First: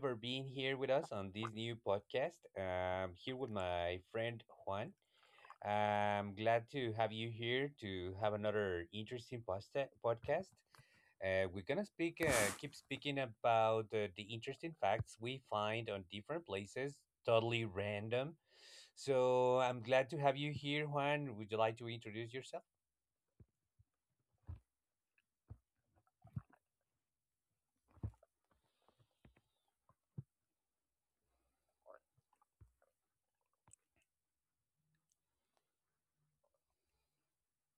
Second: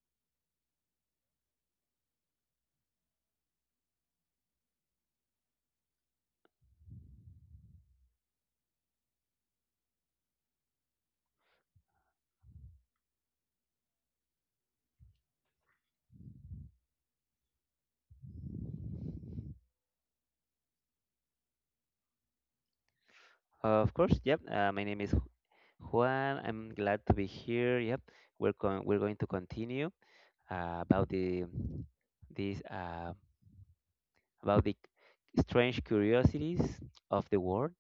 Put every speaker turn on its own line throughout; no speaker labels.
for being here with us on this new podcast. Here with my friend Juan. I'm glad to have you here to have another interesting podcast. We're gonna keep speaking about the interesting facts we find on different places, totally random. So I'm glad to have you here, Juan. Would you like to introduce yourself?
Of course, yep. My name is Juan. I'm glad to be here. Yep, we're going to continue about the this about the strange curiosities of the world.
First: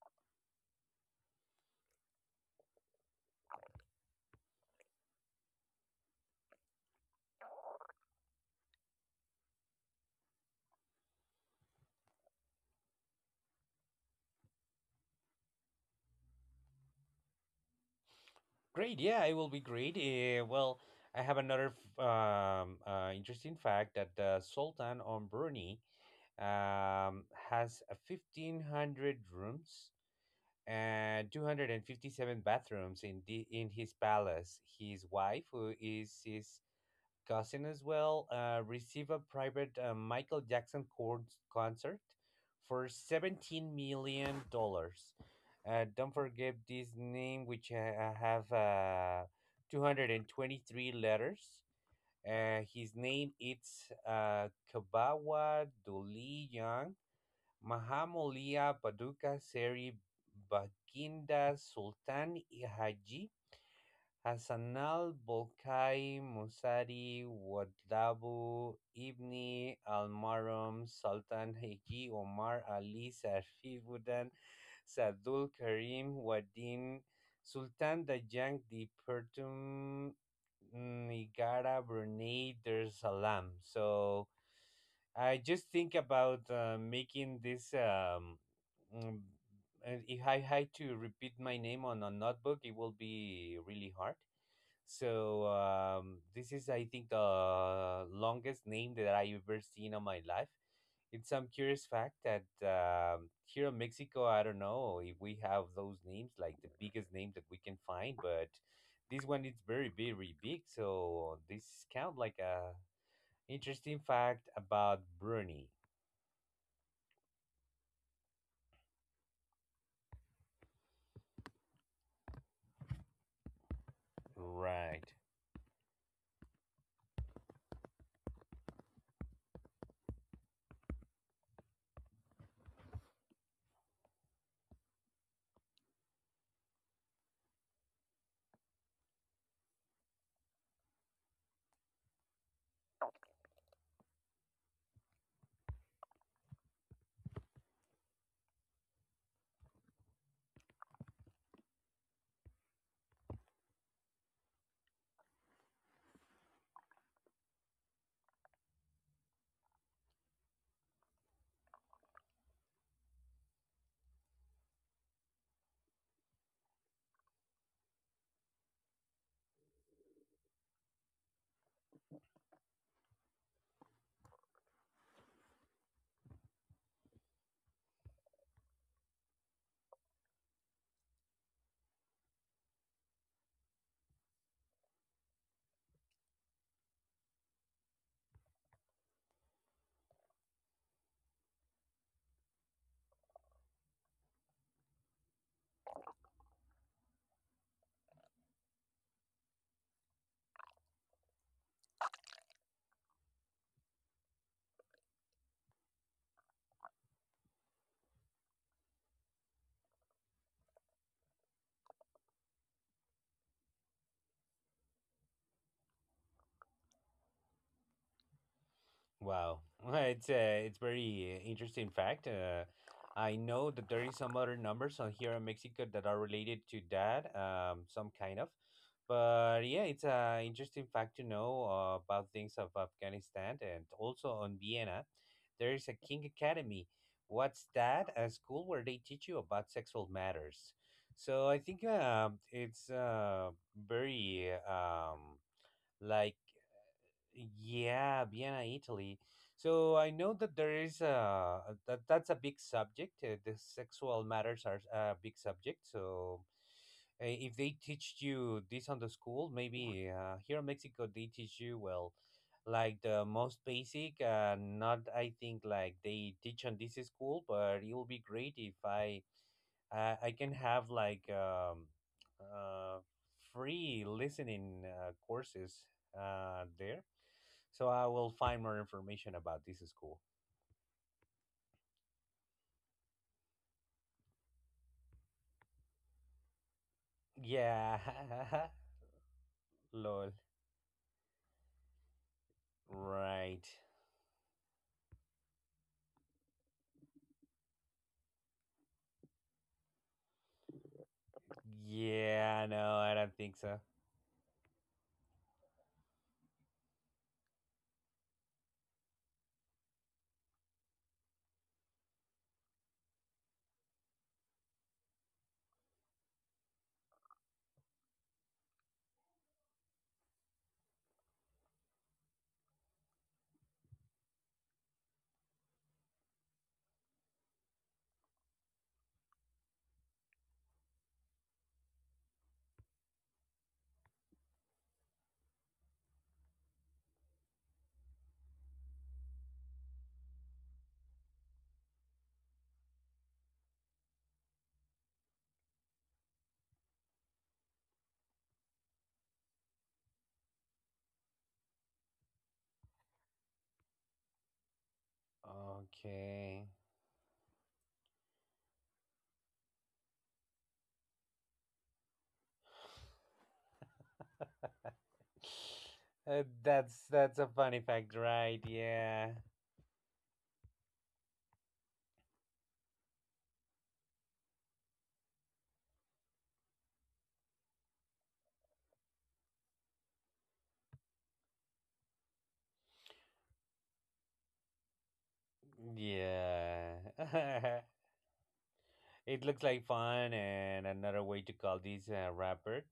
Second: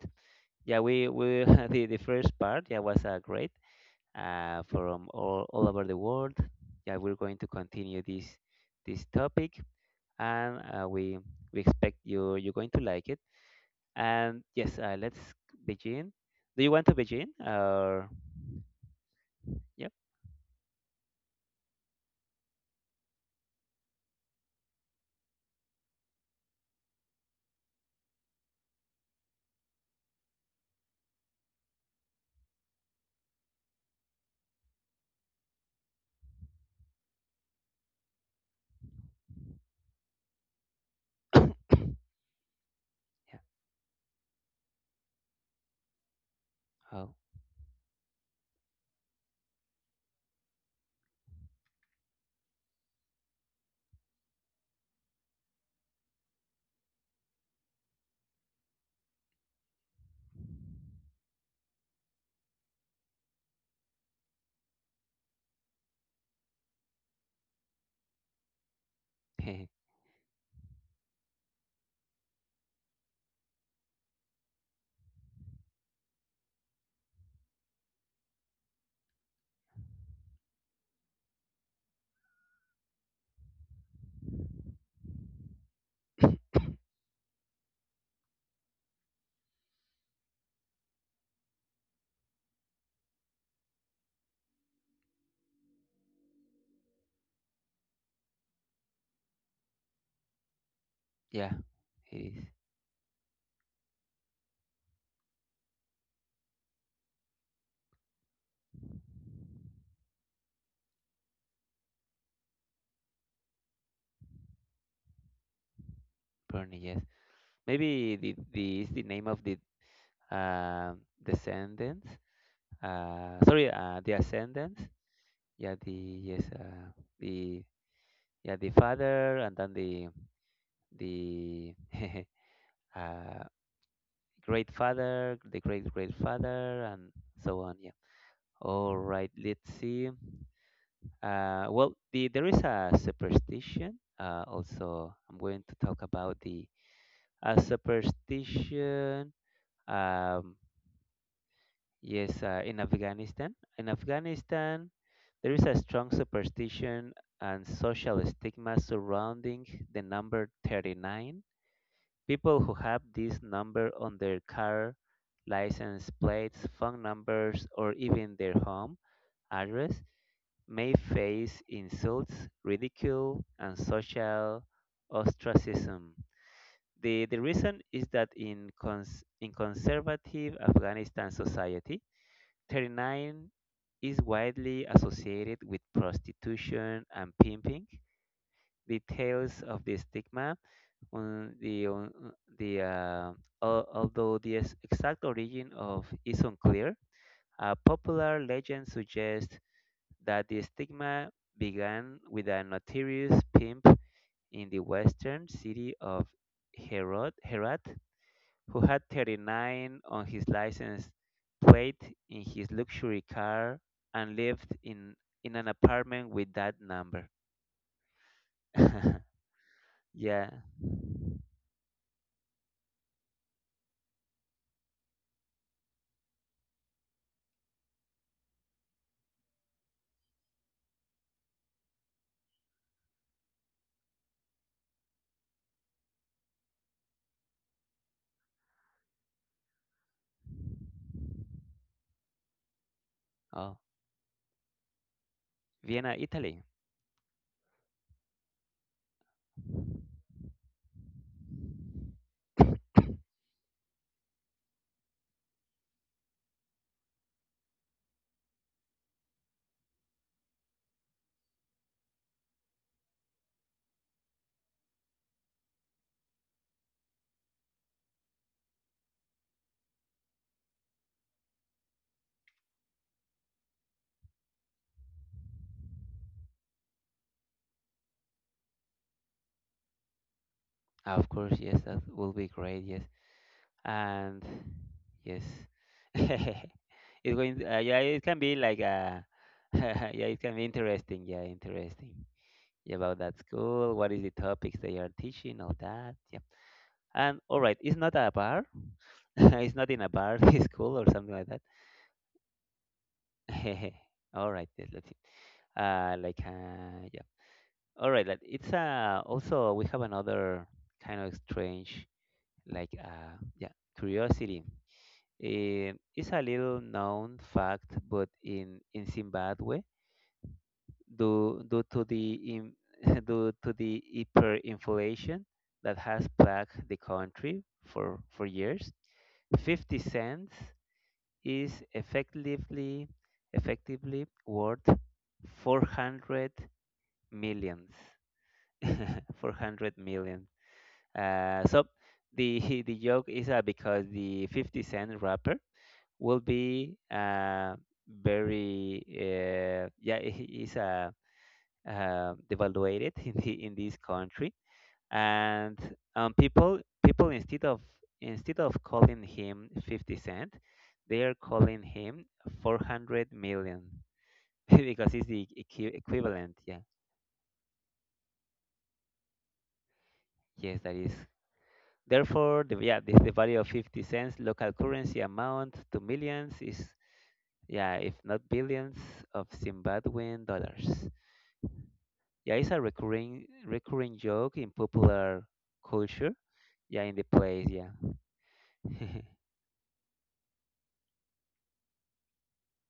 Yeah, we the first part, yeah, was great from all over the world. Yeah, we're going to continue this topic, and we expect you're going to like it. And yes, let's begin. Do you want to begin or?
Great. Yeah, it will be
Yeah.
great. Well, I have another interesting fact that the Sultan on Brunei um, has a 1,500 rooms and 257 bathrooms in his palace. His wife, who is his cousin as well, receive a private Michael Jackson concert for
Yeah.
$17 million. Don't forget this
Oh.
name, which have 223 letters. His name it's Kabawa Duli Young, Mahamulia Paduka Seri Bakinda Sultan Haji Hassanal Bolkai Musari Wadabu İbni Almarhum Sultan Hacı Omar Ali Sarfi Sadul Karim Vadin Sultan Dajang di Pertum Nigara Brunei Dar Salam. So I just think about making this. Mm, and if I had to repeat my name on a notebook, it will be really hard. So this is, I think, the longest name that I ever seen on my life. It's some
yeah.
curious fact
It
that
is
here in Mexico, I don't know if we have those names, like the biggest name that we can find, but this one is very, very big. So this count like a interesting fact about Bruni,
Bernie. Yes. Maybe the is the name of the descendants. Sorry. The ascendants.
right?
Yeah. The Yes. The yeah the father and then the uh great father, the great great father, and so on. Yeah. All right. Let's see. Well, there is a superstition. Also, I'm going to talk about the a superstition. Um, yes, in Afghanistan. In Afghanistan, there is a strong superstition and social stigma surrounding the number 39. People who have this number on their car, license plates, phone numbers, or even their home address may face insults, ridicule, and social ostracism. The reason is that in conservative Afghanistan society, 39 is widely associated with prostitution and pimping. The tales of the stigma, on the, on the, uh, although the exact origin of is unclear. A popular legend suggests that the stigma began with a notorious pimp in the western city of Herat, who had 39 on his license plate in his luxury car and lived in an apartment with that number.
Wow, it's
yeah.
uh, it's very interesting fact. I know that there is some other numbers on here in Mexico that are related to that, some kind of. But yeah, it's an interesting fact to know about things of Afghanistan and also on Vienna. There is a King Academy. What's that? A school where they teach you about sexual matters. So I think it's
Oh,
very
Vienna,
like
Italy.
yeah, Vienna, Italy. So I know that there is a that that's a big subject. The sexual matters are a big subject. So if they teach you this on the school, maybe here in Mexico they teach you well, like the most basic. Not I think like they teach on this school, but it will be great if I can have uh, free listening courses there. So I will find more information about this school.
Of course, yes, that will be great. Yes. And yes. it's going
Yeah.
yeah, it can be like a yeah,
Lol.
it can be interesting. Yeah, interesting. Yeah, about that
Right.
school, what is the topics they are teaching, all that. Yeah. And all right, it's not a bar. It's not in a bar. It's cool or something like that.
Yeah, no, I don't think so.
All right, then, let's see. Like, yeah. All right, like, it's also we have another kind of strange, like, yeah, curiosity. It's a little known fact, but in Zimbabwe, due due to the in, due to the hyperinflation that has plagued the country for years, 50 cents is effectively worth 400 millions, 400 million, so the the joke is, because the 50 cent rapper will be very yeah, he is devaluated in in this country, and um,
Okay.
people people, instead of calling him 50 cent, they are calling him 400 million, because it's the
Uh,
equivalent, yeah.
that's that's a funny fact, right? Yeah.
Yes, that is. Therefore the, the value of 50 cents local currency amount to millions is, yeah, if not billions, of Zimbabwean dollars. Yeah, it's a recurring joke in popular culture,
Yeah.
yeah, in the place, yeah.
It looks like fun and another way to call these rapper.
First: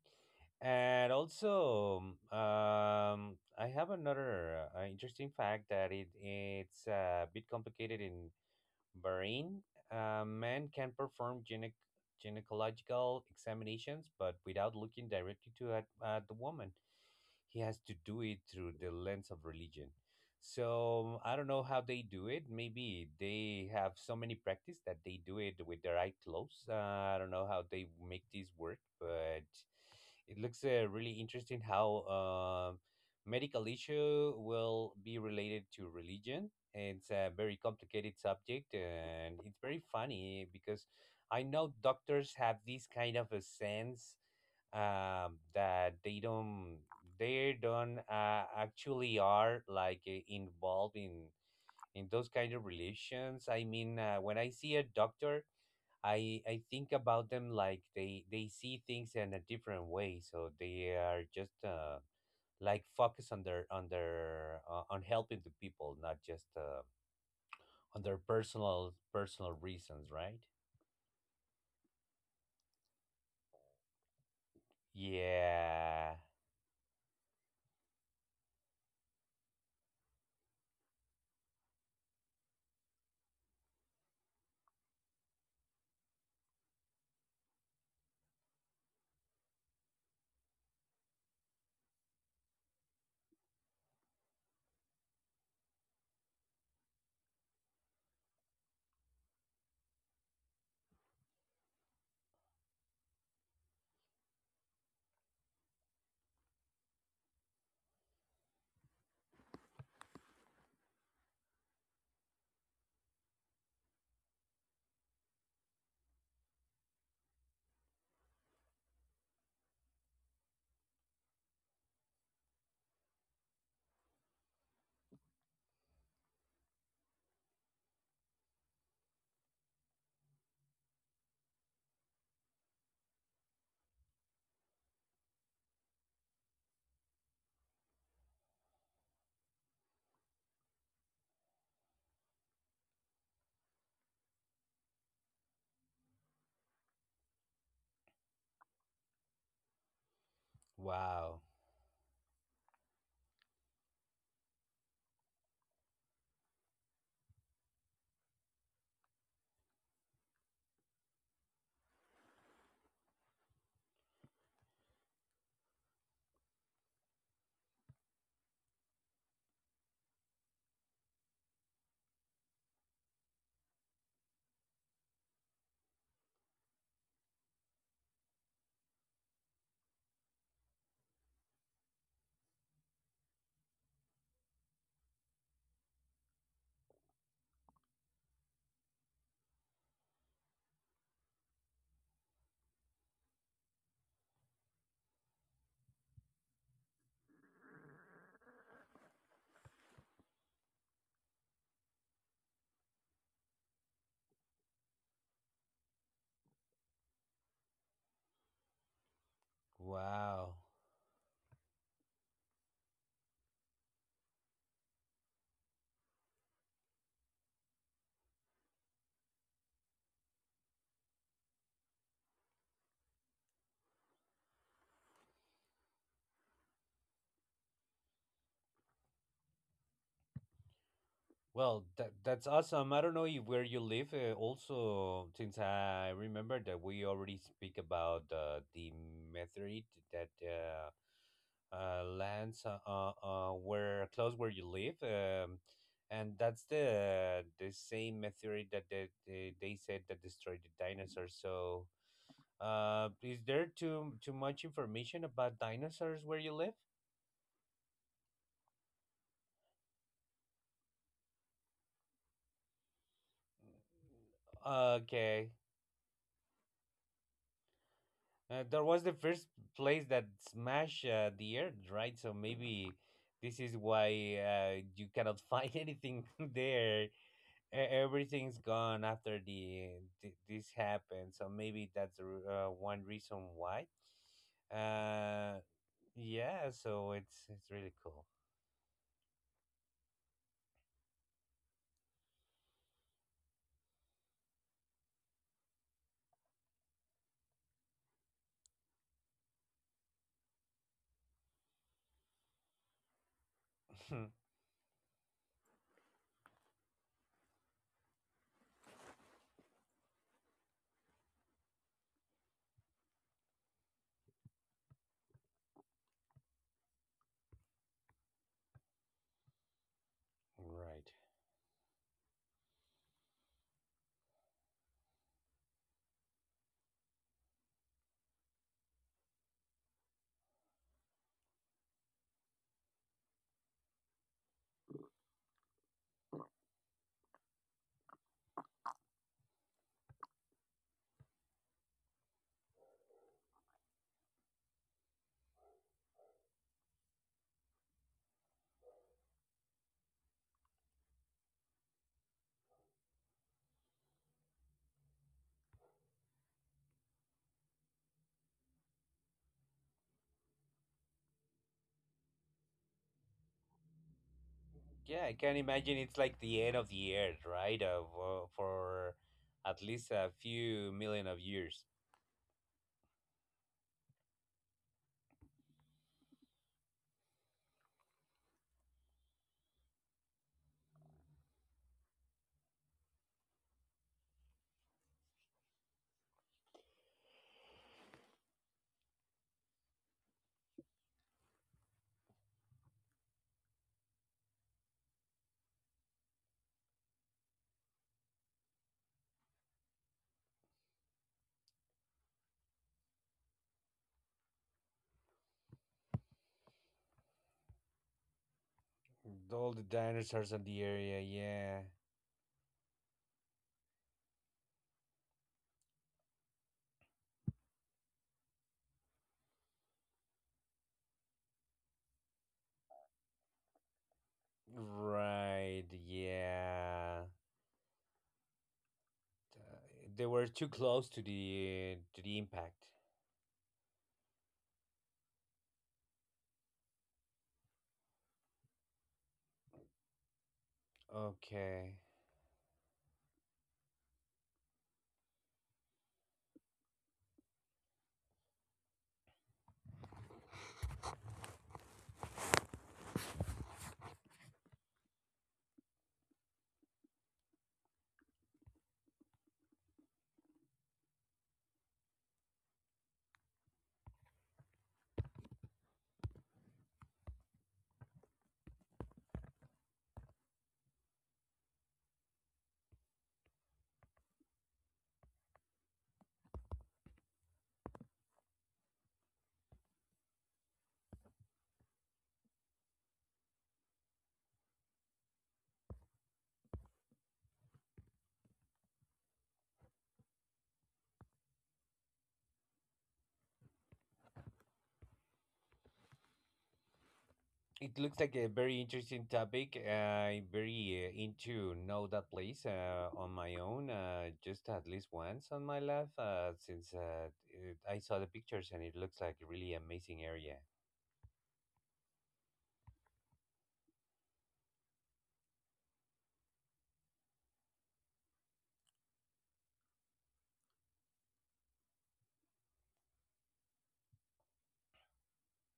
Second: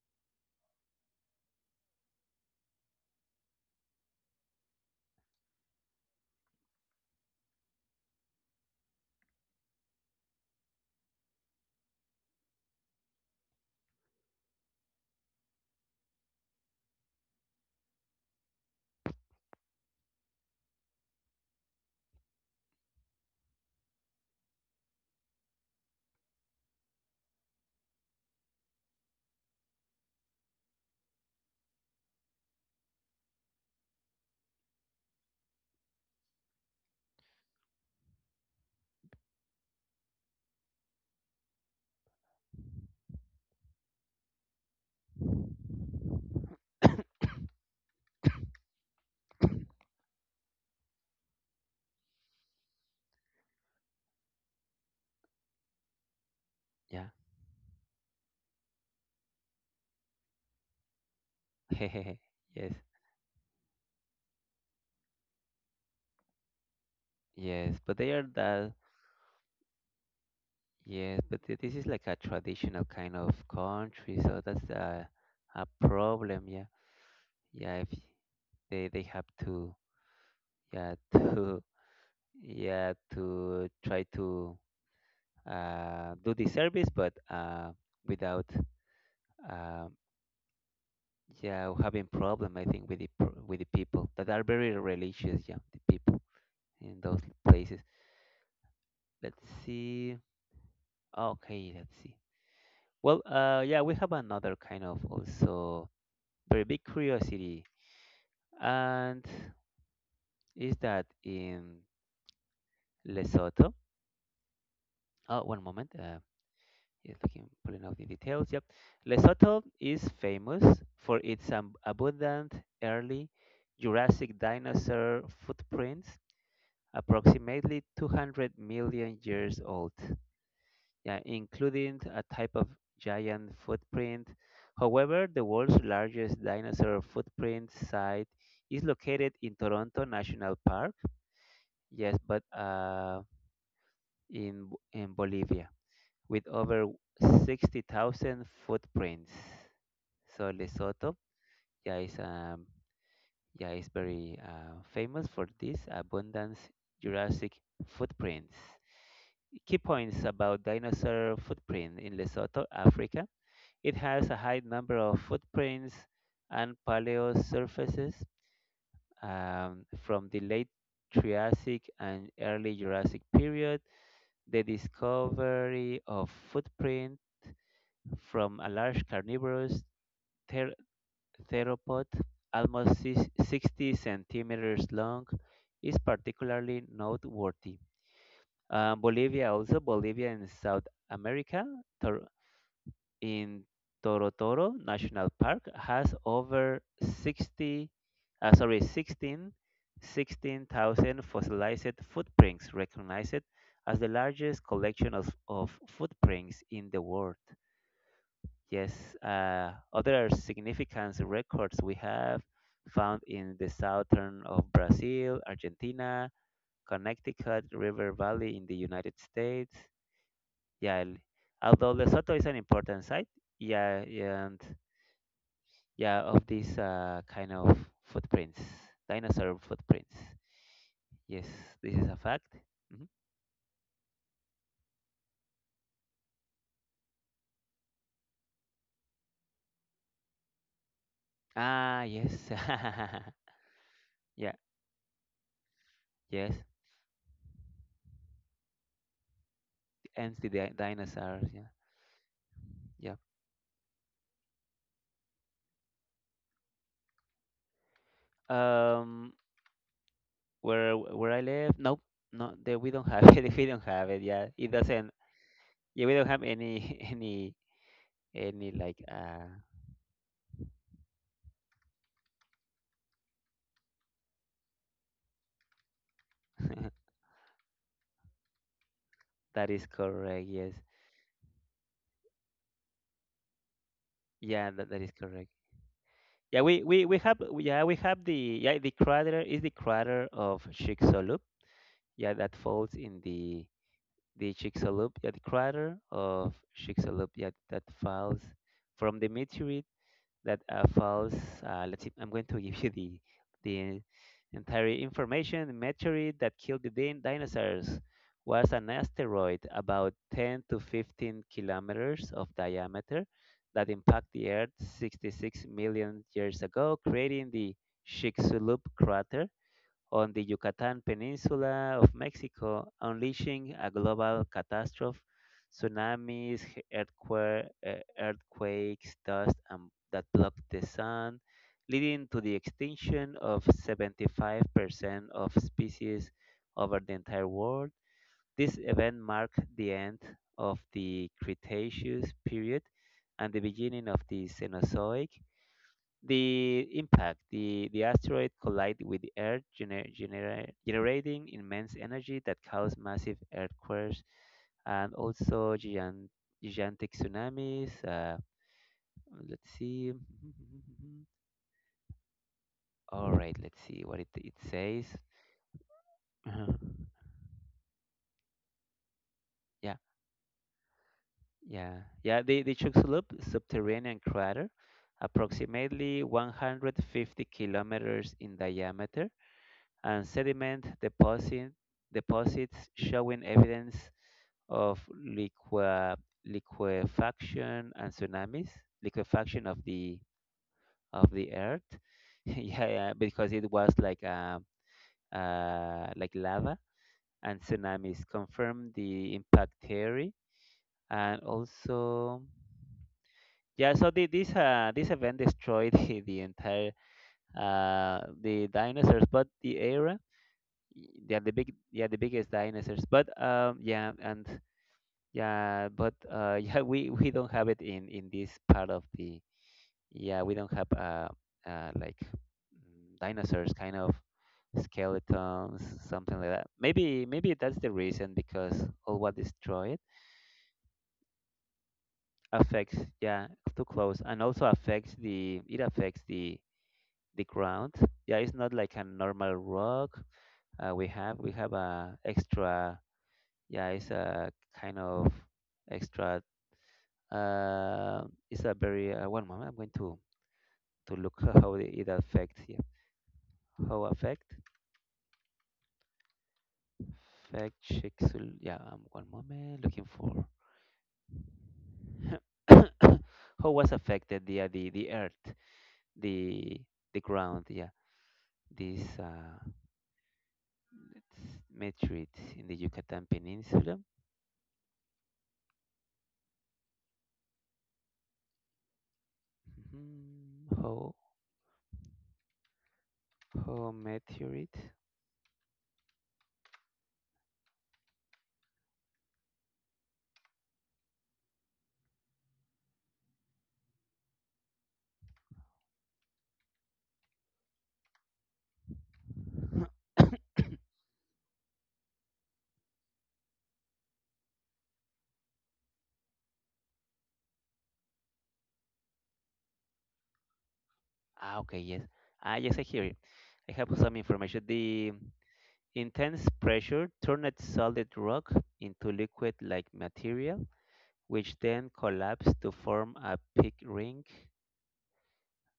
And also, I have another interesting fact that it's a bit complicated in Bahrain. Men can perform gynecological examinations, but without looking directly at the woman he has to do it through the lens of religion. So I don't know how they do it. Maybe they have so many practice that they do it with their eye closed. I don't know how they make this work, but it looks really interesting how medical issue will be related to religion. It's a very complicated subject, and it's very funny because I know doctors have this kind of a sense that they don't actually are like involved in those kind of relations. I mean, when I see a doctor, I think
yeah.
about them like they see things in a different way, so they are just
yes.
like focused on their on helping the people, not just
Yes, but
on
they
their
are that.
personal reasons, right?
Yes, but this is like a traditional kind of country, so that's a
Yeah.
problem. Yeah, yeah. If they have to, yeah, to, yeah, to try to do the service, but without, um yeah, having problem. I think with with the people that are very religious. Yeah, the people in those places. Let's see. Okay, let's see. Well, yeah, we have another kind of also very big curiosity. And is that in Lesotho? Oh, one moment. He's looking, pulling out the details. Yep. Lesotho is famous for its abundant early Jurassic dinosaur footprints, approximately 200 million years old, yeah, including a type of giant footprint. However, the world's largest dinosaur footprint site is located in Toronto National Park. Yes, but in in Bolivia, with over 60,000 footprints. So Lesotho,
Wow.
yeah, is, yeah, is very famous for this abundance Jurassic footprints. Key points about dinosaur footprint in Lesotho, Africa. It has a high number of footprints and paleo surfaces, from the late Triassic and early Jurassic periods. The discovery of footprint from a large carnivorous ther- theropod, almost 60 centimeters long, is particularly noteworthy. Bolivia, also Bolivia in South America, Tor- in Torotoro National Park has over 60, sorry, 16, 16,000 fossilized footprints, recognized as the largest collection of footprints in the world. Yes, other
Wow.
significant records we have found in the southern of Brazil, Argentina, Connecticut River Valley in the United States. Yeah, although Lesotho is an important site, yeah, and, yeah, of these kind of footprints, dinosaur footprints, yes.
Well,
This is
that
a
that's
fact.
awesome. I
Hmm.
don't know if where you live. Also, since I remember that we already speak about the meteorite that
Ah, yes.
lands where close where
yeah,
you live, and
yes.
that's the same meteorite that they said that
And the
destroyed the dinosaurs.
dinosaurs, yeah,
So,
yeah.
is there too much information about dinosaurs where you live?
um where I live, nope. No, there we don't have it. We don't have it, yeah, it doesn't.
Okay.
Yeah, we don't have any, any any
That
like,
was the first place that smashed the earth, right? So maybe this is why you cannot find anything there. Everything's gone after
that
the
is
th-
correct,
this
yes.
happened. So maybe that's one reason why.
Yeah, that is correct.
Uh,
Yeah,
yeah.
we, we,
So
we
it's
have.
it's
Yeah,
really
we
cool.
have the, yeah, the crater. Is the crater of Chicxulub, yeah, that falls in the Chicxulub, yeah, the crater of Chicxulub, yeah, that falls from the meteorite that falls. Let's see, I'm going to give you the entire information. The meteorite that killed the dinosaurs was an asteroid about 10 to 15 kilometers of diameter that impacted the Earth 66 million years ago, creating the Chicxulub crater on the Yucatan
Right.
Peninsula of Mexico, unleashing a global catastrophe: tsunamis, earthquakes, dust, and, that blocked the sun, leading to the extinction of 75% of species over the entire world. This event marked the end of the Cretaceous period and the beginning of the Cenozoic. The impact, the asteroid collided with the Earth, generating immense energy that caused massive earthquakes and also giant, gigantic tsunamis. Let's see. All right, let's see what it says.
Yeah, I can imagine it's like the
Uh-huh.
end of the earth, right? Of for at
Yeah,
least a few million of years.
yeah, yeah. The Chicxulub subterranean crater, approximately 150 kilometers in diameter, and sediment deposits showing evidence of liquefaction and tsunamis, liquefaction of the earth. yeah, yeah, because it was like, like, lava, and tsunamis confirmed the impact theory, and also, yeah, so this this event destroyed the entire, the dinosaurs, but
All
the
the
era,
dinosaurs of the area,
they are the big,
yeah.
yeah, the biggest dinosaurs, but yeah, and, yeah, but yeah, we don't have it in this part of the. Yeah, we don't have, like, dinosaurs kind of skeletons,
Right,
something like that. maybe
yeah.
maybe that's the reason because all what destroyed
They were too close to the impact.
affects, yeah. Too close, and also affects the, it affects the ground, yeah. It's not like a normal rock. We have
Okay.
a extra, yeah, it's a kind of extra, uh, it's a very, one moment, I'm going to look how it affects, yeah, how affect Shiksul, yeah. One moment, looking for how was affected the, the earth, the the ground, yeah. This, meteorite in the Yucatan Peninsula. Mhm. How meteorite.
It looks like a very interesting topic. I'm very into know that place on my own, just at least once on my life, since I saw the pictures and it looks like a really amazing area.
Ah, okay, yes. Ah, yes, I hear it. I have some information. The intense pressure turned solid rock into liquid-like material, which then collapsed to form a big ring.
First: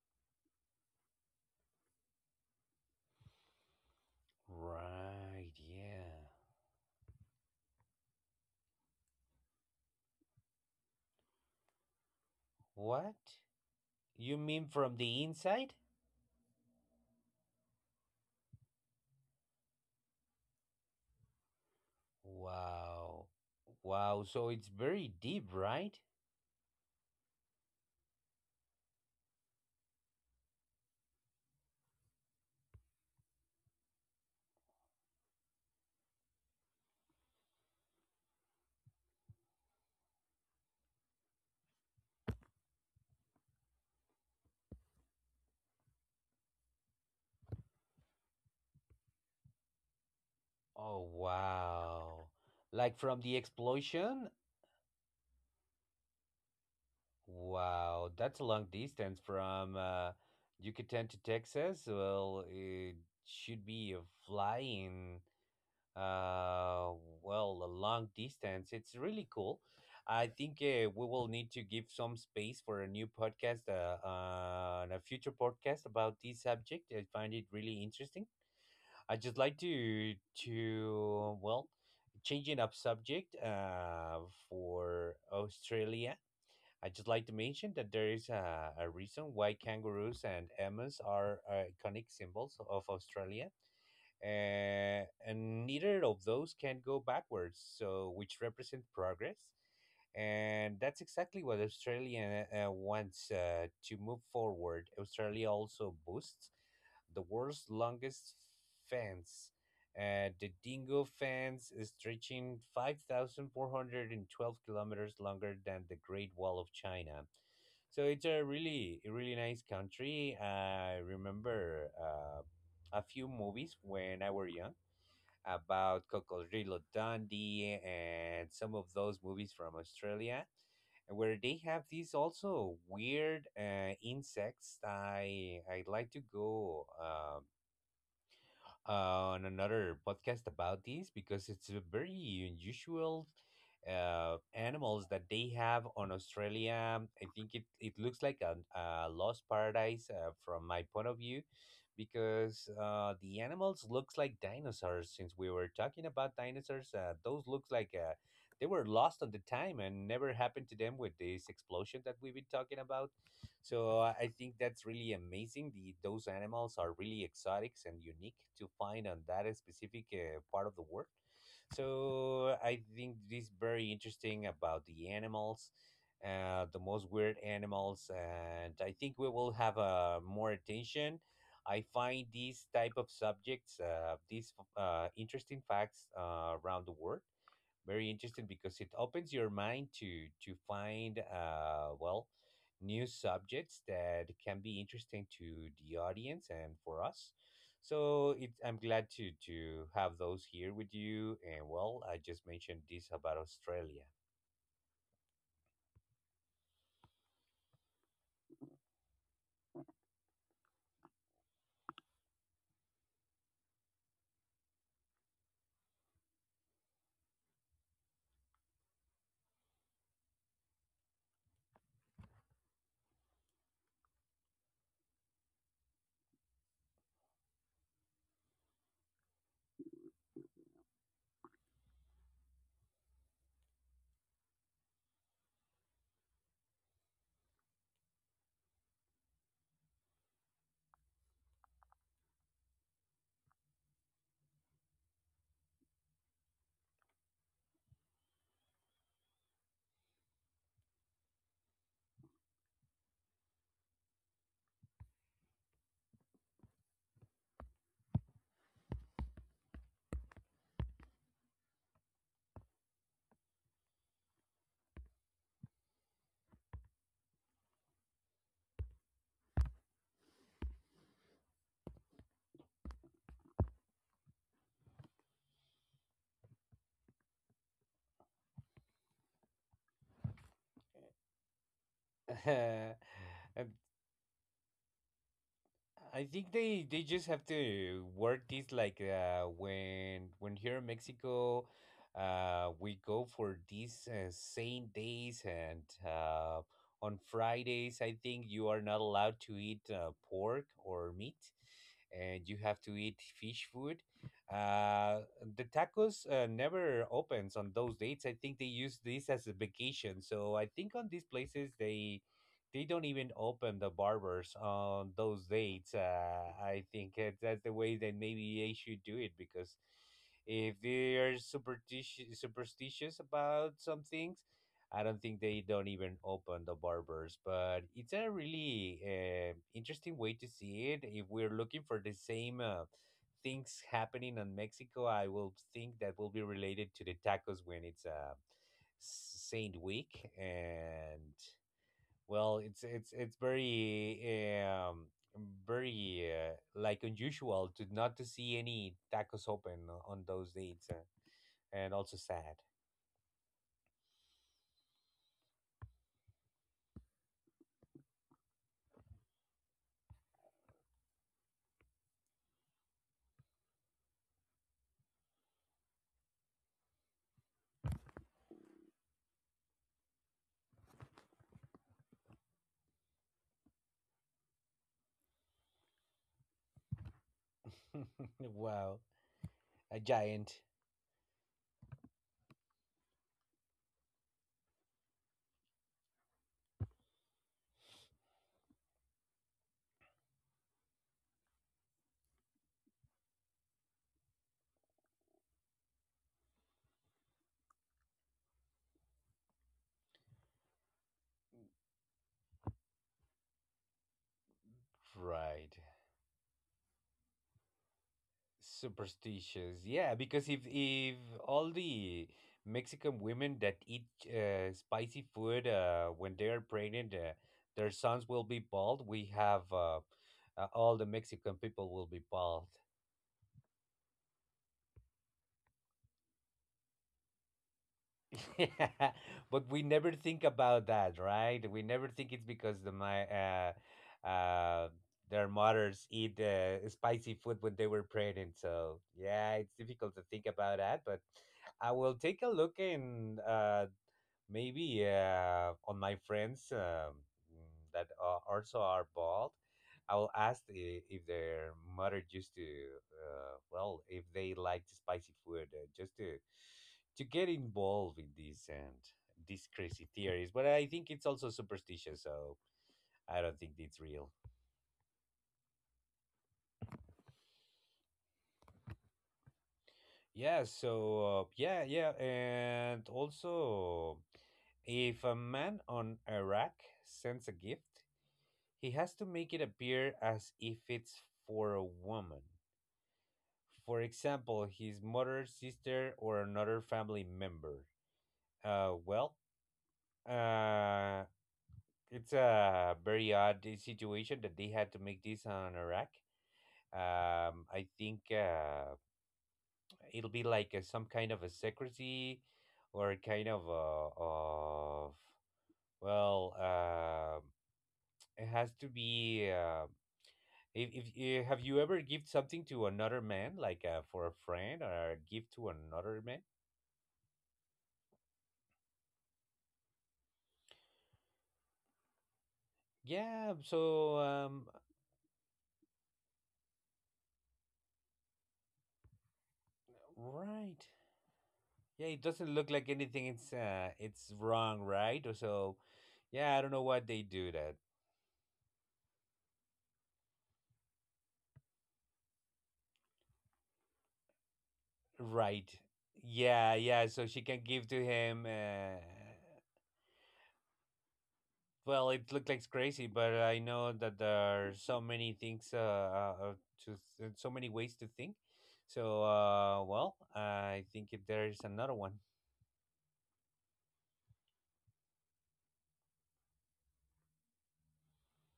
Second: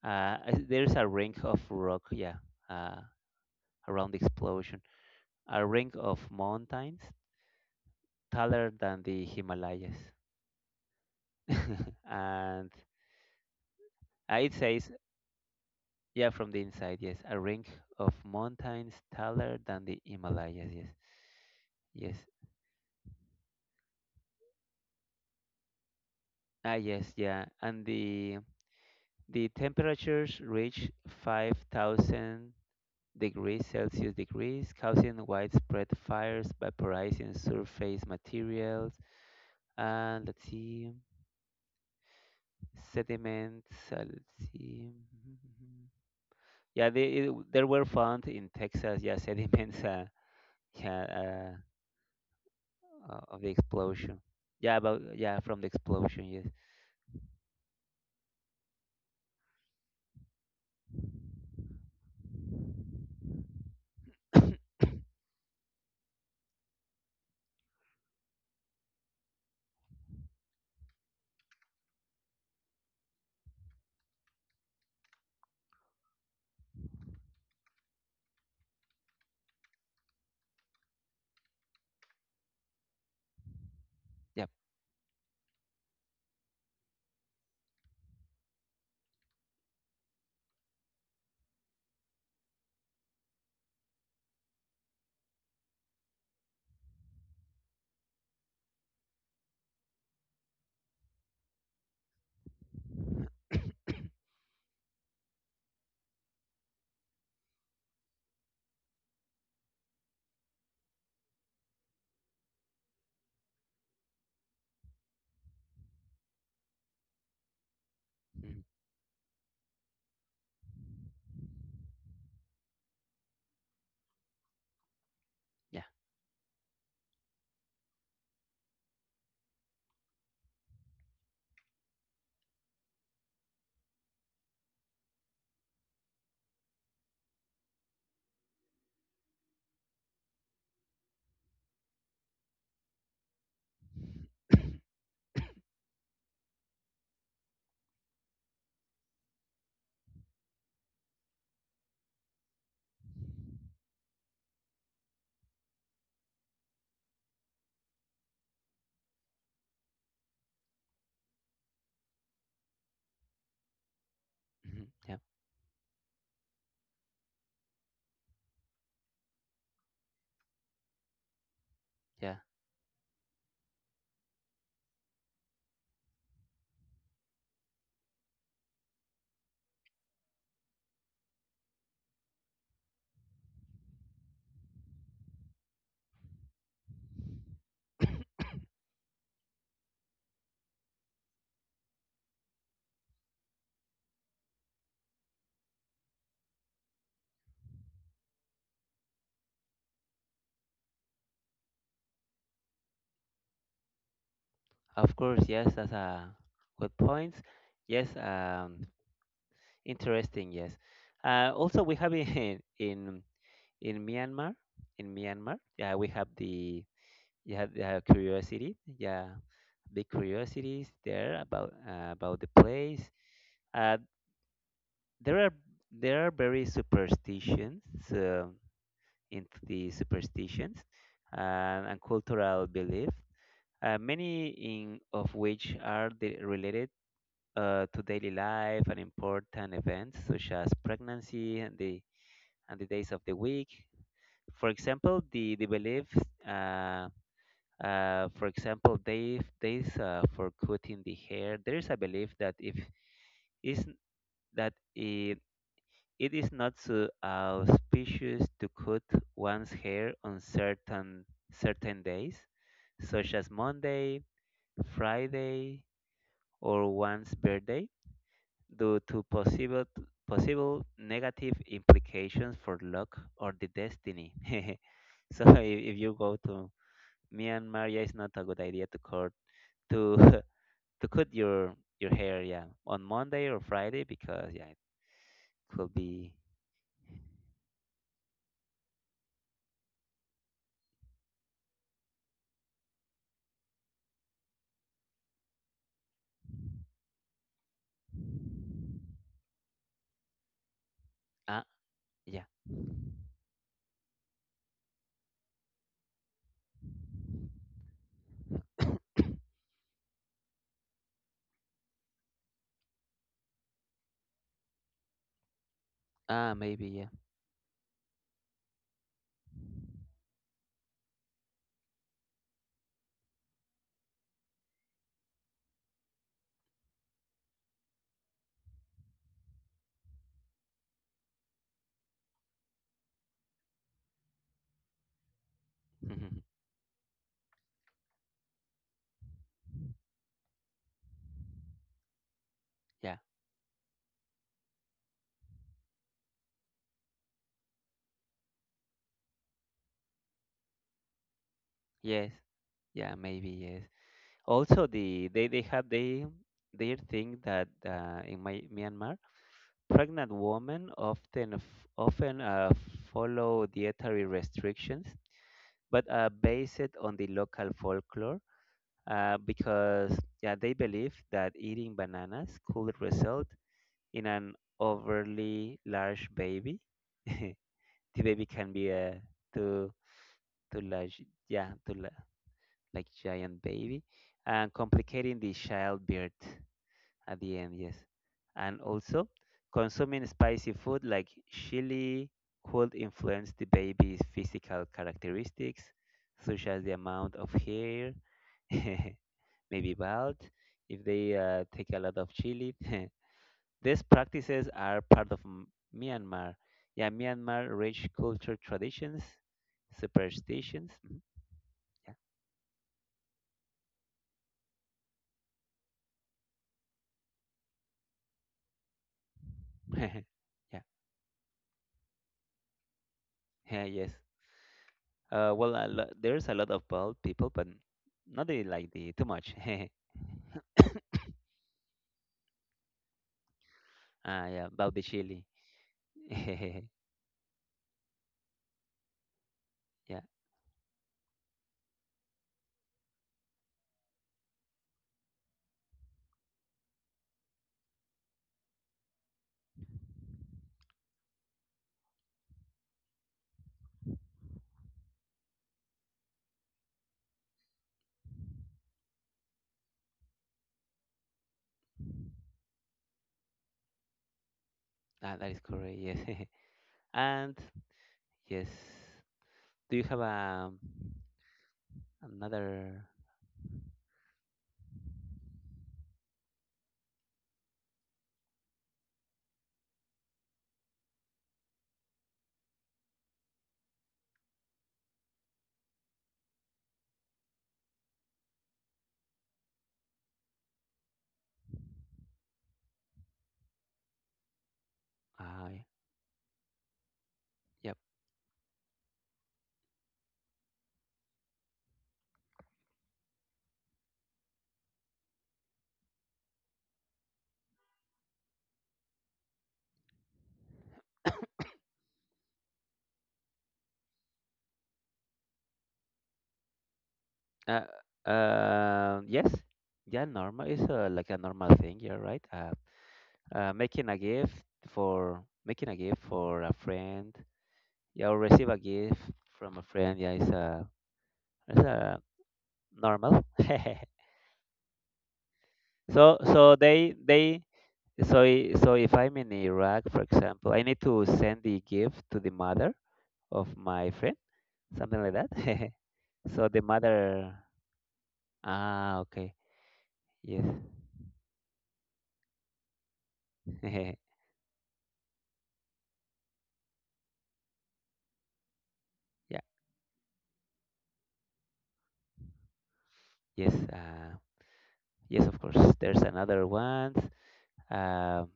There's a ring of rock, yeah, uh, around the explosion.
Right,
A ring
yeah.
of mountains taller than the Himalayas. and
What? You
it
mean
says,
from the inside?
yeah, from the inside, yes, a ring of mountains taller than the Himalayas, yes, yes.
Wow. Wow. So it's very deep, right?
Ah, yes, yeah. And the temperatures reached 5,000 degrees Celsius degrees, causing widespread fires, vaporizing surface materials, and, let's see, sediments. Let's see. Yeah, there were found in Texas. Yeah, sediments.
Oh,
Yeah,
wow. Like from the
of the explosion.
explosion?
Yeah, about, yeah, from the explosion. Yes.
Wow. That's a long distance from Yucatan to Texas. Well, it should be a flying, uh, well, a long distance. It's really cool. I think we will need to give some space for a new podcast, and a future podcast about this subject. I find it really interesting. I just like to well, changing up subject
Yep.
for Australia. I just like to mention that there is a reason why kangaroos and emus are iconic symbols of Australia, and neither of those can go backwards. So, which represent progress, and that's exactly what Australia wants to move forward. Australia also boosts the world's longest fence. The Dingo Fence is stretching 5,412 kilometers longer than the Great Wall of China. So it's a
Mhm.
really, a really nice country. I remember a few movies when I were young
Yeah.
about Cocodrilo Dundee and some of those movies from Australia where they have these also weird insects. I like to go on another podcast about this because it's a very unusual animals that they have on Australia. I think it looks like a lost paradise from my point of view because the animals looks like dinosaurs. Since we were talking about dinosaurs, those looks like they were lost on the time and never happened to them with this explosion that we've been talking about so I think that's
Mhm.
really
Yeah.
amazing. The those animals are really exotics and unique to find on that specific part of the world.
Yeah.
So I think this is very interesting about the animals, the most weird animals, and I think we will have more attention. I find these type of subjects, these interesting facts around the world very interesting because it opens your mind to find well new subjects that can be interesting to the audience and for us. So I'm glad to have those here with you. And well, I just mentioned this about Australia.
Of course. Yes. That's a good point. Yes. Interesting, yes. Also, we have in in Myanmar, in Myanmar, yeah, we have the, yeah, the curiosity, yeah, big curiosities there about, about the place. Uh, there are very superstitions, uh, into the superstitions, and cultural belief, many in of which are related, to daily life and important events such as pregnancy and the days of the week. For example, the beliefs, uh, for example, days days for cutting the hair. There is a belief that if is that it is not so auspicious to cut one's hair on certain days, such as Monday, Friday, or one's birthday, due to possible negative implications for luck or the destiny. So if you go to Myanmar, yeah, it's not a good idea to to cut your hair, yeah, on Monday or
And
Friday because yeah, it could
I
be
think they just have to word this like when here in Mexico, we go for these same days and on Fridays, I think you are not allowed to eat pork or meat,
ah
and
yeah
you have to eat fish food. Uh, the tacos never opens on those dates. I think they use this as a vacation. So I think on these places they don't even open the barbers on those dates.
ah
I
maybe yeah
think that's the way that maybe they should do it because if they are superstitious about some things, I don't think they don't even open the barbers. But it's a really interesting way to see it. If we're looking for the same things happening in Mexico, I will think that will be related to the tacos when it's Saint Week and well, it's it's
yeah
it's very um unusual to not to see any tacos open on those dates, and also
yes
sad.
yeah maybe yes. Also, the they have they their thing that in my Myanmar pregnant women often follow dietary restrictions, but are based on the local folklore, because yeah, they believe that eating bananas could result in an overly large baby. The baby can be
Wow,
a too
a giant.
too large, yeah, like giant baby, and complicating the childbirth. At the end, yes. And also, consuming spicy food like chili could influence the baby's physical characteristics, such as the amount of hair, maybe bald, if they take a lot of chili. These practices are part of
Right.
Myanmar. Yeah, Myanmar rich culture traditions,
Superstitious. Yeah, because if
superstitions.
if
Mhm.
all the Mexican women that eat spicy food when they are pregnant, their sons will be bald. We have
Yeah. Yeah.
all the Mexican people will be bald.
Yeah, yes. Well, there's a lot of bald people, but not they like
Yeah,
the too much.
but we never think about that, right? We never think it's because
Ah, yeah,
uh,
about the chili.
their mothers eat
Yeah,
spicy food when they were pregnant. So yeah, it's difficult to think about that. But I will take a look in maybe on my friends that are also are bald. I will ask if their mother used to well, if they like spicy food, just to get involved in this and these crazy theories. But I think it's also superstitious, so I don't think it's real.
that is correct. Yes, and yes, do you have
Yeah. So yeah, yeah. And
another?
also if a man on Iraq sends a gift, he has to make it appear as if it's for a woman. For example, his mother, sister, or another family member. Uh, well, uh, it's a very odd situation that they had to make this
Uh,
on Iraq. I
yep.
think it'll be like some kind of a secrecy or kind of well, uh, it has to be. If, eh, have you ever gift something to another man, like for a friend, or a gift to another man?
Yes. Yeah, normal is like a normal thing. You're right.
Yeah,
Making
so
a gift for making a gift for a friend. Yeah, or receive a gift from a friend. Yeah, is
right.
a it's
Yeah, it
a
doesn't look like anything.
normal.
It's wrong, right? Or so,
So
yeah, I don't know what they do that.
so if I'm in Iraq, for example, I need to send the gift to the mother of my friend, something like that.
Right.
So
Yeah,
the
yeah. So she
mother,
can give to him.
ah, okay, yes,
Well, it looked like crazy, but I know that there are so many things, uh, to so many ways to think. So,
yeah,
well, I think if there is another one.
yes, yes, of course. There's another one. Um,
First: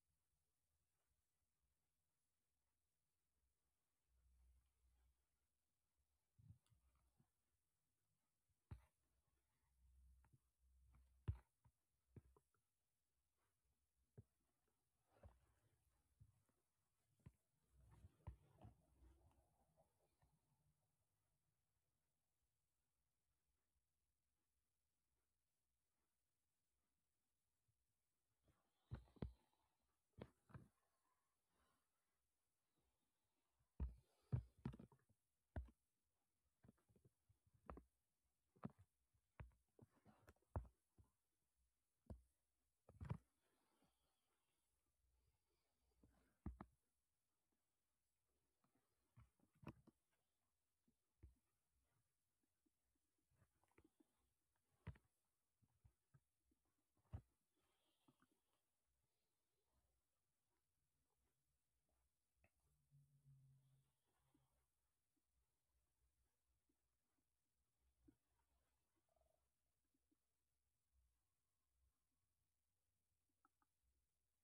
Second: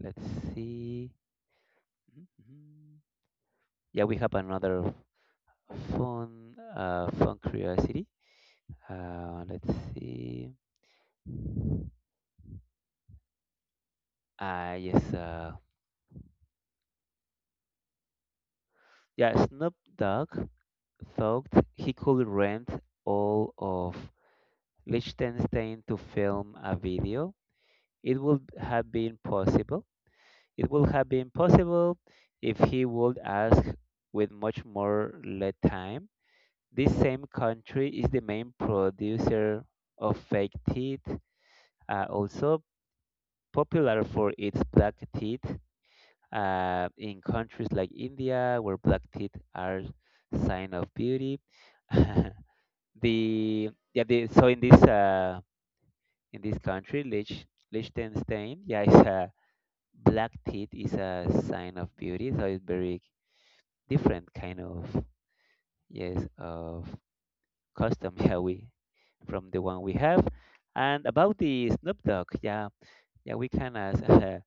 let's see. Mhm. Mhm. Yeah, we have another phone curiosity. Let's see. Ah, yes, yeah, Snoop Dogg thought he could rent all of Liechtenstein to film a video. It would have been possible. It would have been possible if he would ask with much more lead time. This same country is the main producer of fake teeth, also popular for its black teeth in countries like India, where black teeth are sign of beauty. the yeah the so in this country Liechtenstein, yeah, it's a black teeth is a sign of beauty, so it's very different kind of yes of custom. Yeah, we from the one we have. And about the Snoop Dogg, yeah, yeah, we can ask. uh,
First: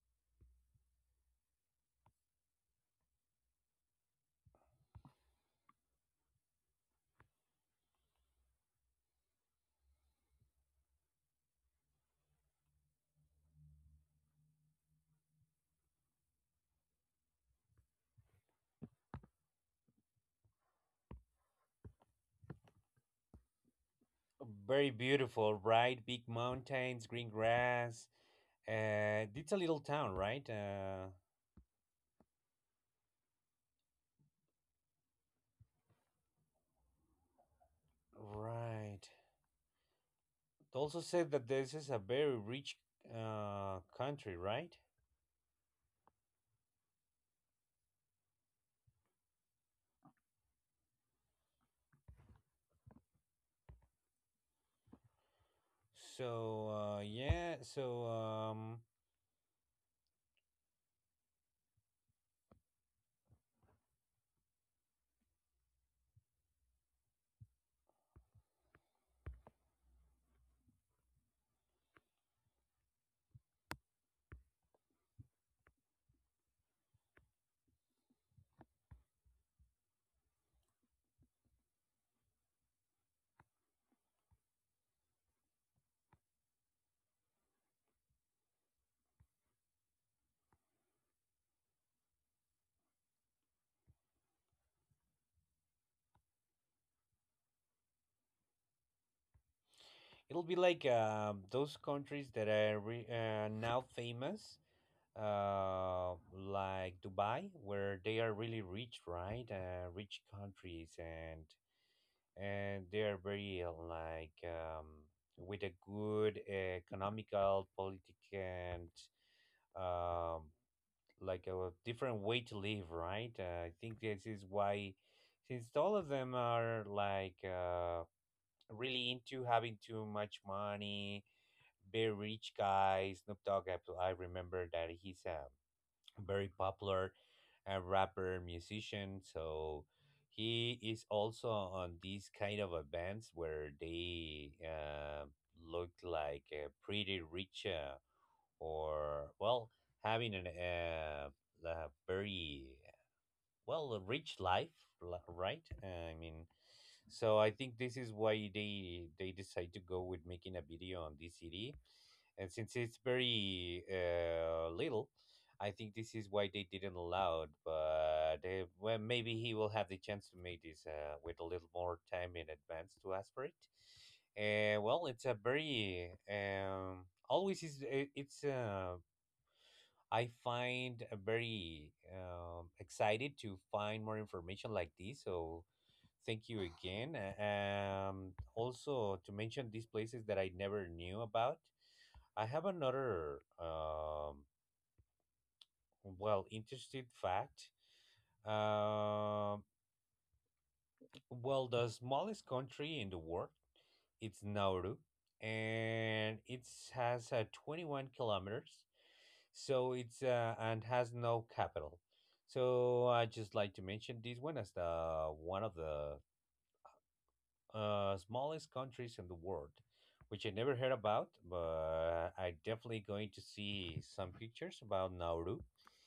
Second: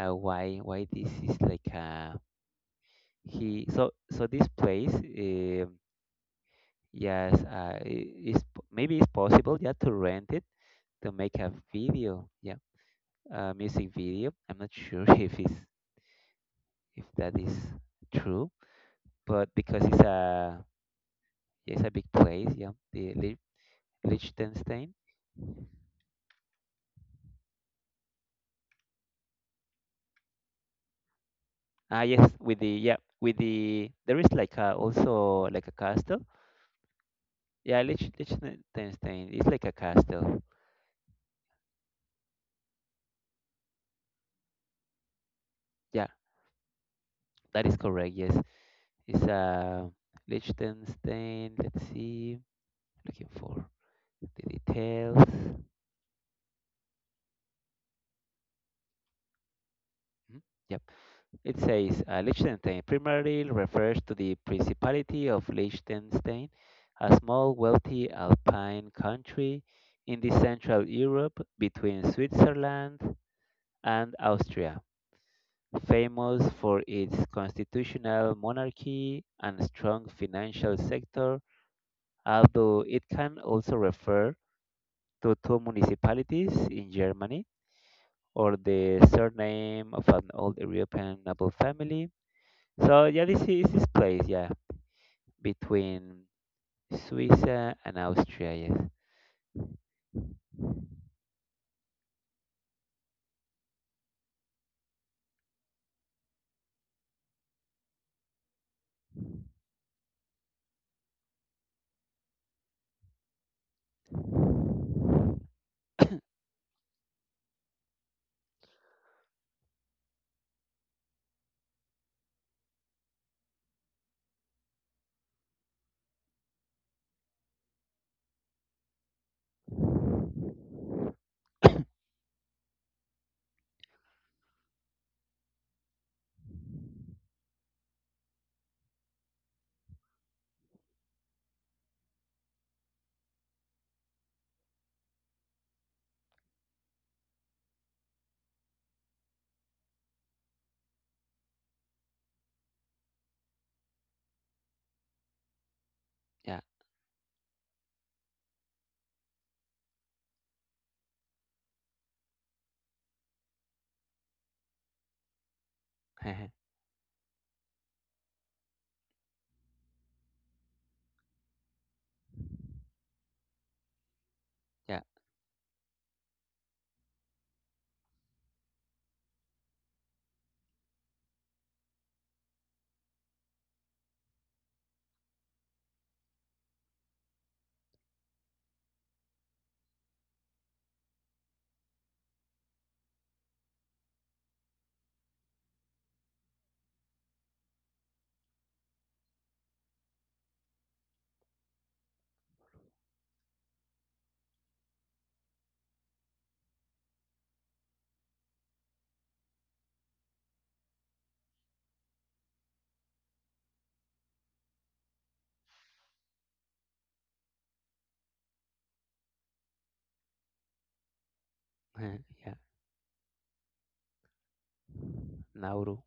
uh, why why this is like he so so this place yes is maybe it's possible, yeah, to rent it to make a video, yeah, music video. I'm not sure if it's, if that is true, but because it's a yeah, it's a big place, yeah, the
Very
Liechtenstein.
beautiful, right? Big mountains, green grass. It's a little town, right?
Ah, yes, with the yeah, with the there is like a, also like a castle. Yeah,
Right.
Liechtenstein is like a castle.
It also said that this is a very rich country, right?
Yeah, that is correct. Yes, it's a Liechtenstein. Let's see, looking for the details. Mhm.
So, yeah. So,
Yep. It says Liechtenstein primarily refers to the Principality of Liechtenstein, a small, wealthy alpine country in the Central Europe between Switzerland and Austria, famous for its constitutional monarchy and strong financial sector, although it can also refer to two municipalities in Germany or the surname of an old European noble family. So yeah, this is this place, yeah. Between Suiza and Austria, yes.
it'll be like those countries that are now famous, like Dubai, where they are really rich, right? Rich countries, and they are very like with a good economical, politic, and um, like a different way to live, right? I think this is why, since all of them are like really into having too much money. Very rich guy, Snoop Dogg. I remember that he's a very popular rapper musician. So he is also on these kind of events where they look like pretty rich, or well, having an a very, well, a rich life, right? I mean,
Yeah.
so I think this is why they decide to go with making a video on this city. And since it's very little, I think this is why they didn't allow it. But well, maybe he will have the chance to make this with a little more time in advance to ask for it.
Yeah.
Well, it's a very always is it's I find very excited to find more information like this. So thank you again. Also, to mention these places that I never knew about. I have another well, interested fact. Um, Well, the smallest country in the world, it's Nauru, and it has 21 kilometers. So it's and has no capital. So I just like to mention this one as the one of the smallest countries in the world, which I never heard about, but I
Yeah.
definitely going to see some pictures about Nauru.
Nauru.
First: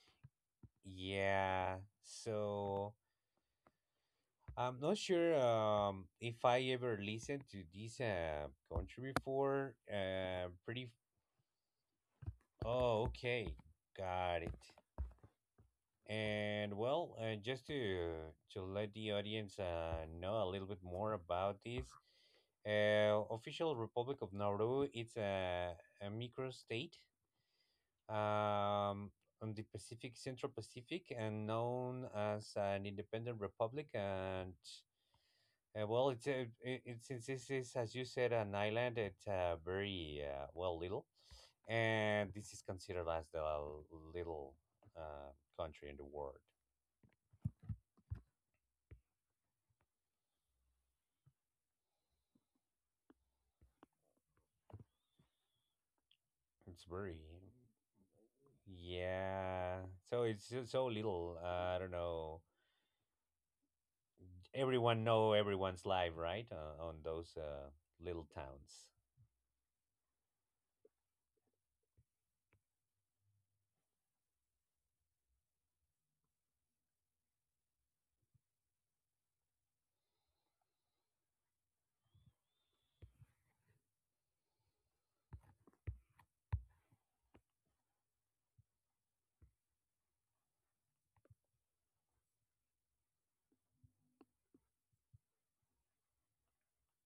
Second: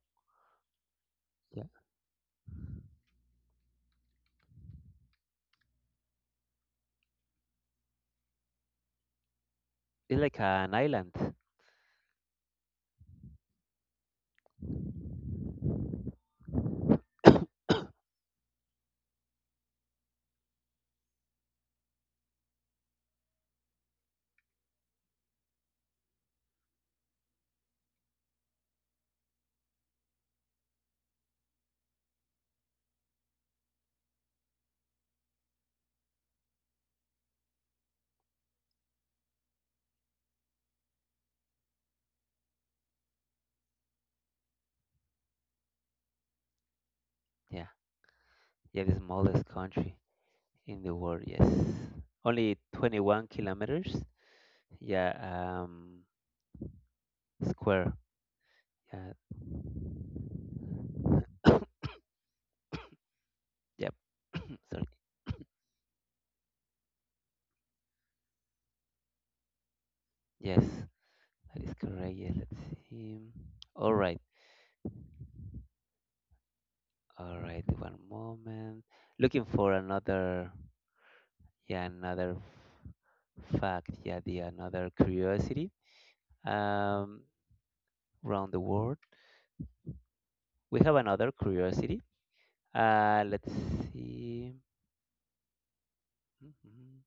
Yeah.
Yeah, so I'm not sure if I ever listened to this country before.
It's like an
Pretty.
island.
Oh, okay, got it. And well, just to let the audience know a little bit more about this, official Republic of Nauru. It's a microstate, um, on the Pacific, Central Pacific, and known as an independent republic. And it's since this is, as you said, an island, it's very well, little, and this is considered as the little uh, country in the world.
Yeah. Yeah, the smallest country in the world, yes. Only 21 kilometers. Yeah, um,
It's very,
square. Yeah.
yeah. So it's just so little. I don't know.
Yep. Sorry.
Everyone know everyone's life, right? On those little towns,
Yes. That is correct. Yeah, let's see. All right. All right. One moment. Looking for another, yeah, another fact, yeah, the another curiosity um, around the world. We have another curiosity. Let's see. Mhm.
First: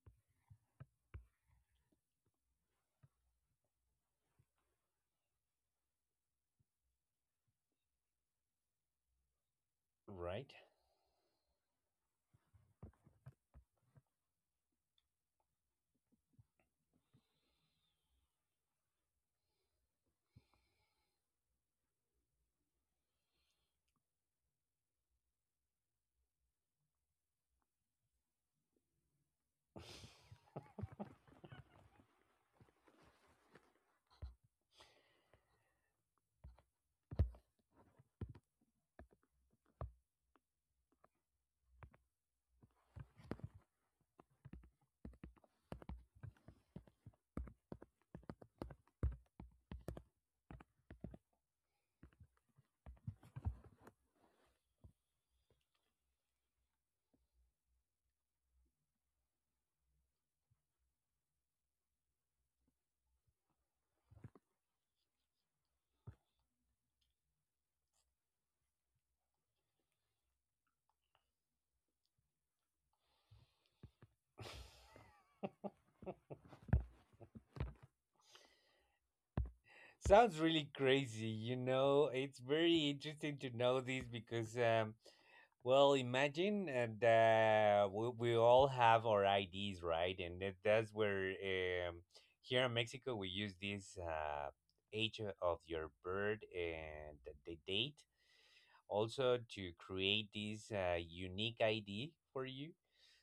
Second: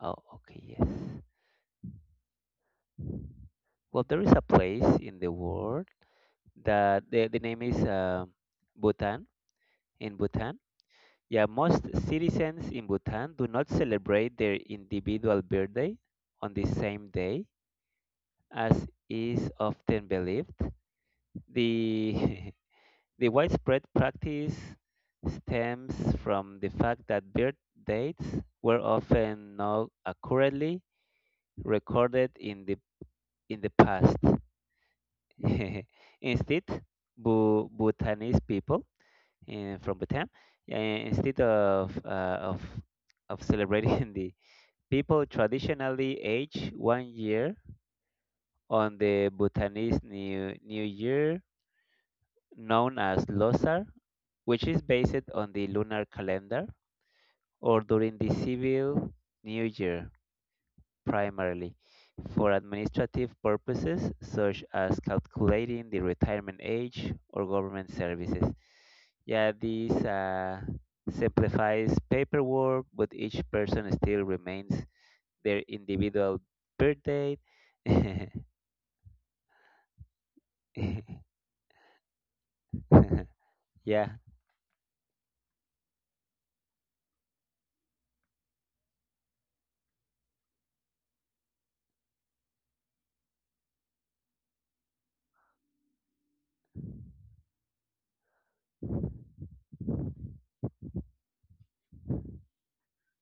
Oh, okay, yes. Well, there is a place in the world that the name is Bhutan. In
right?
Bhutan, yeah, most citizens in Bhutan do not celebrate their individual birthday on the same day, as is often believed. The the widespread practice stems from the fact that birth dates were often not accurately recorded in the past. Instead, Bhutanese people, from Bhutan, uh, instead of celebrating, the people traditionally age one year on the Bhutanese New Year, known as Losar, which is based on the lunar calendar, or during the civil new year, primarily for administrative purposes such as calculating the retirement age or government services. Yeah, this simplifies paperwork, but each person still remains their individual birth date.
Sounds really crazy, you know. It's very interesting to know this
Yeah.
because, well, imagine. And we all have our IDs, right? And that's where here in Mexico we use this age of your birth and the date, also, to create this unique ID for you.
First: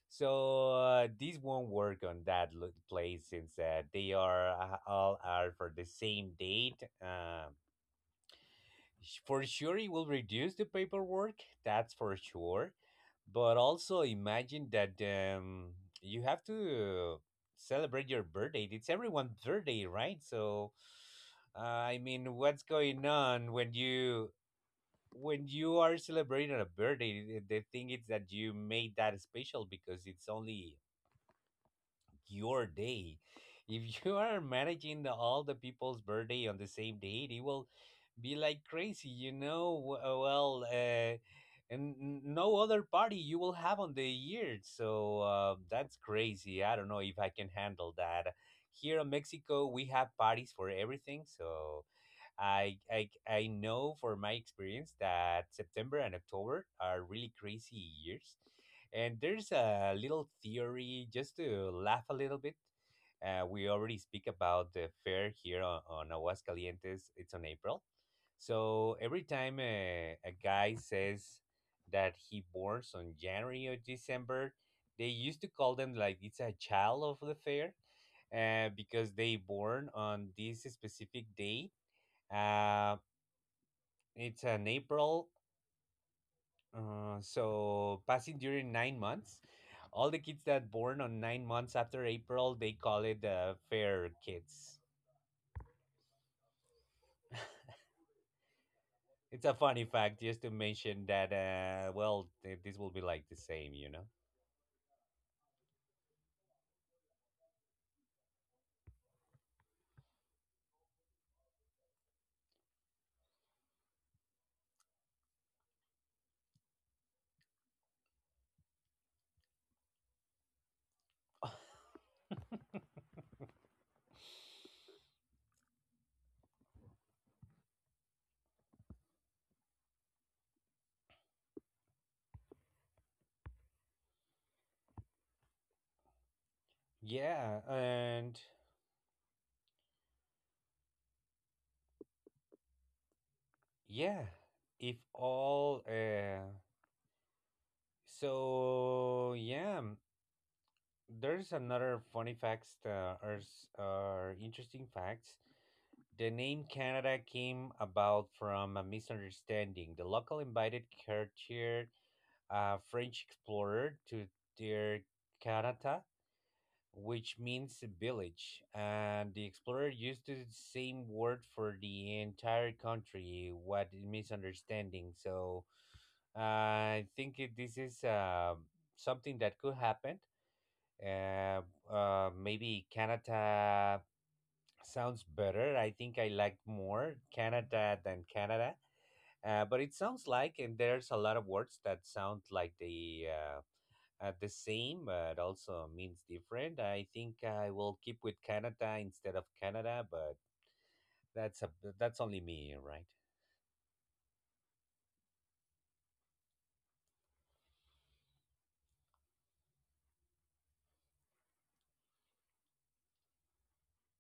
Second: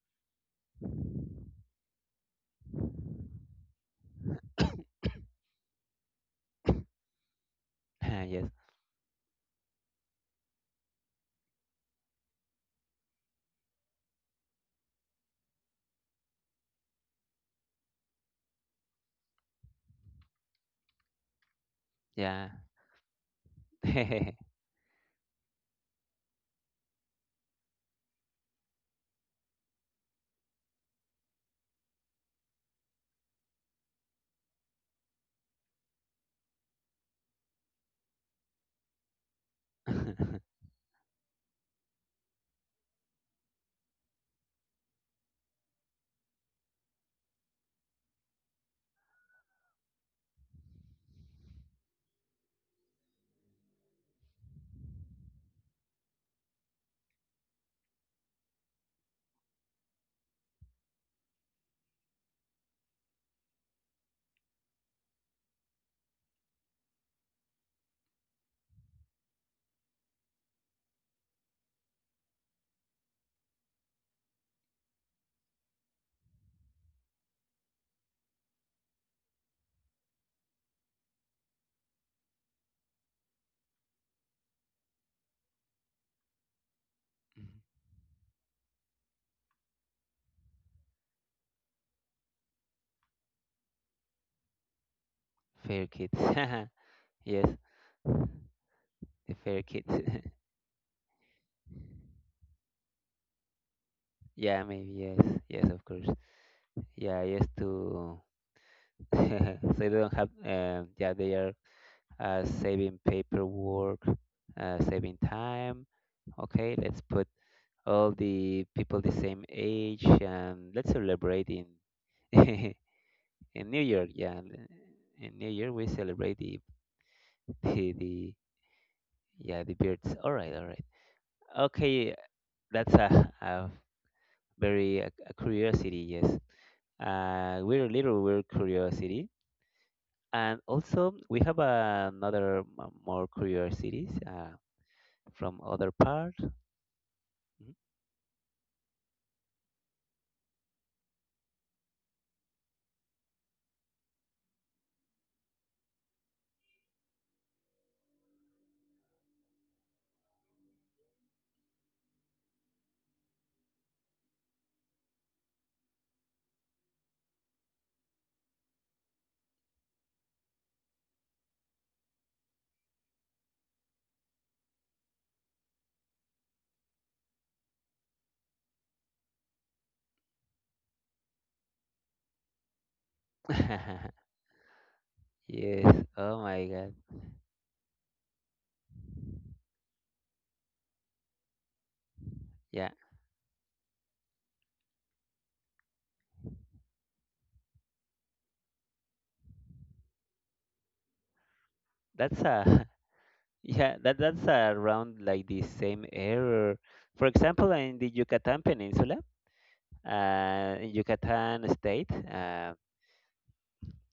So this won't work on that place, since they are all are for the same date.
Yes,
For sure, it will reduce the paperwork. That's for sure. But also imagine that you have to celebrate your birthday. It's everyone's birthday, right? So I mean,
yeah.
what's going on when you when you your day. If you are managing the, all the people's birthday on the same day, it will be like crazy, you know. And no other party you will have on the year. So that's crazy. I don't know if I can handle that. Here in Mexico, we have parties for everything. So I know for my experience that September and October are really crazy years, and there's a little theory just to laugh a little bit. We already speak about the fair here on Aguascalientes. It's on April, so every time a guy says that he borns on January or December, they used to call them like it's a child of the fair, because they born on this specific day, uh, it's in April, so passing during 9 months. All the kids that born on 9 months after April, they call it fair kids.
Fair kids. Yes, the
It's a
fair
funny
kids.
fact just to mention that. Well, this will be like the same, you know.
Yeah, maybe yes, yes, of course. Yeah, yes to so they don't have. Yeah, they are saving paperwork, saving time. Okay, let's put all the people the same age and let's celebrate in in New York. Yeah, in New Year we celebrate the the yeah the birds. All right, all right. Okay, that's a very a curiosity. Yes,
Yeah,
we're a little
and
weird curiosity. And also, we have another more curiosities
yeah, if
from
all
other part. Mhm.
so yeah, there's another funny facts that are are interesting facts. The name Canada came about from a misunderstanding. The local invited Cartier, a French explorer, to their Canada, which means village, and the explorer used the same word for the entire country. What a misunderstanding! So I think this is something that could happen. Uh, maybe Canada sounds better. I
Yes.
think I
Oh
liked
my God.
more Canada than Canada. But it sounds like, and there's a lot of words that sound like
Yeah.
the same, but also means different. I think I will keep with Canada instead of Canada, but that's a that's only
That's
me,
a
right?
yeah. That's around like the same error. For example, in the Yucatan Peninsula, in Yucatan state,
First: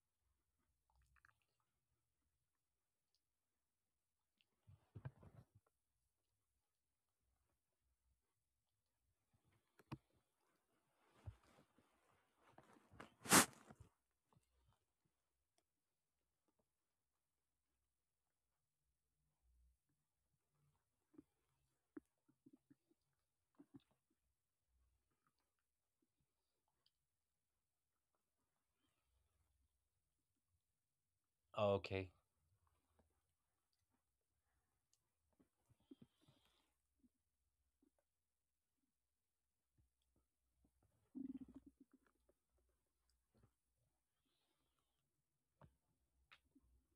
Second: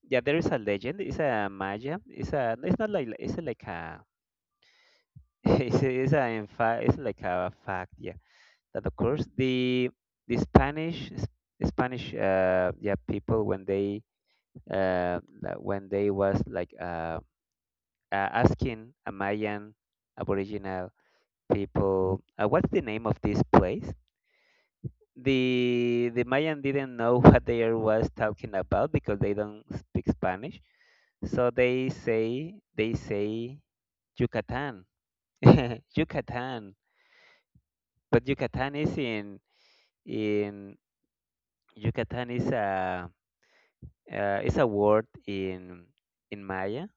yeah, there is a legend. It's a Maya. It's a. It's not like it's like a. It's a in fact. It's like a fact. Yeah. That of course the the Spanish Spanish yeah people when they like, when they was like asking a Mayan aboriginal people, what's the name of this place, the Mayan didn't know what they are was talking about because they don't speak Spanish, so they
Okay,
say they say Yucatan. Yucatan, but Yucatan is in Yucatan is a uh, it's a word in Maya.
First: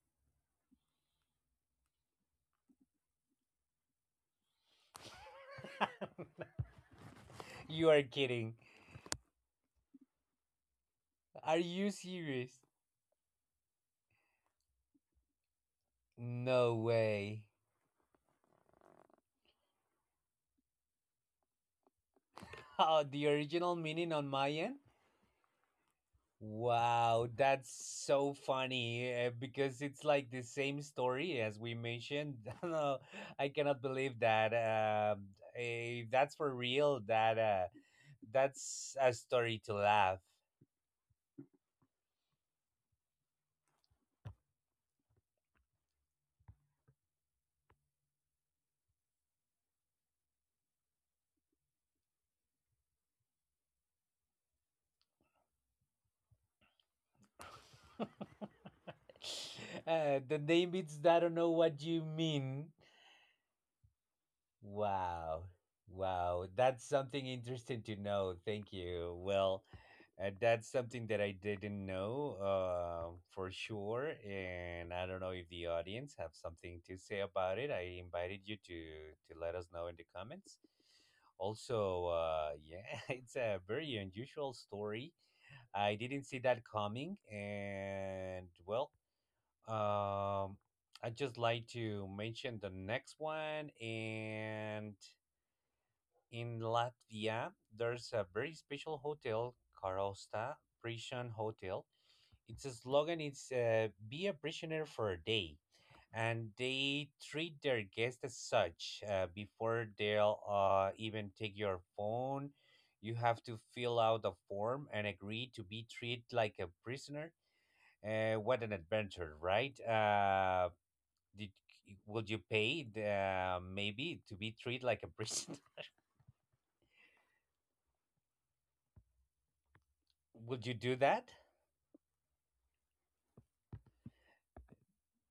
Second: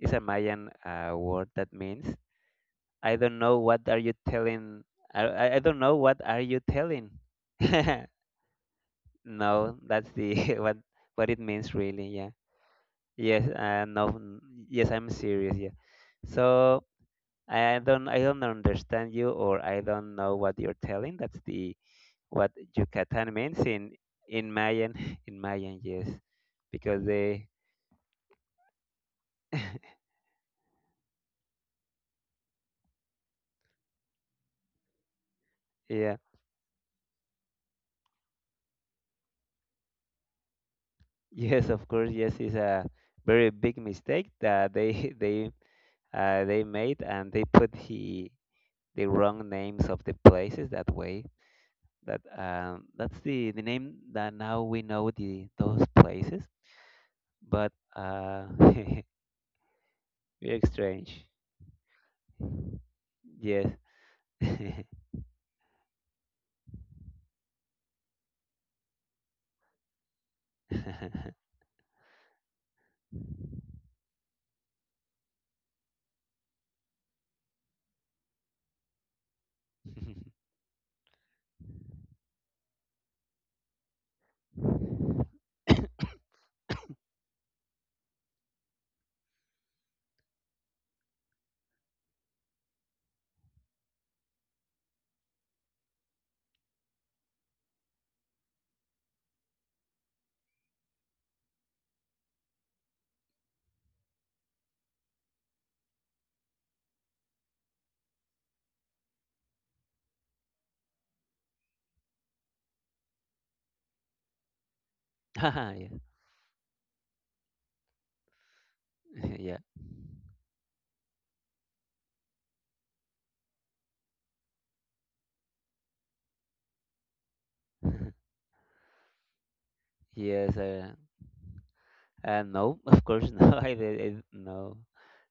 It's a Mayan word that means I don't know what are you telling. I don't know what are you telling.
you are kidding.
No, that's the what it
Are
means
you
really. Yeah.
serious?
Yes. No. n- Yes, I'm serious. Yeah.
No
So
way.
I don't understand you or I don't know what you're telling. That's the what
Oh, the
Yucatan means
original
in
meaning on my
in
end?
Mayan In Mayan. Yes, because
Wow,
they
that's so funny because it's like the same story as we mentioned. no, I cannot believe that.
yeah.
That's for real. That's a story to laugh.
Yes, of course. Yes, it's a very big mistake that they they made, and they put the wrong names of the places that way. That that's the name that now we know the those places. But
uh,
very
the name, it's I
strange.
don't know what you mean.
Yes.
Wow. Wow. That's something interesting to know. Thank you. Well, that's something that I didn't know for sure. And I don't know if the audience have something to say about it. I invited you to let us know in the comments. Also, yeah, it's a very unusual story. I didn't see that coming. And well, um, I'd just like to mention the next one. And in Latvia, there's a very special hotel, Karosta Prison Hotel. Its slogan is "Be a prisoner for a day," and they treat their guests as such. Before they'll even take your phone, you have to fill out a form and agree to
Ah,
be
yeah.
treated like a prisoner. What an adventure,
Yeah.
right? Did Would you pay maybe to be treated like a prisoner?
Yes.
would you do that?
No, of course, no. No.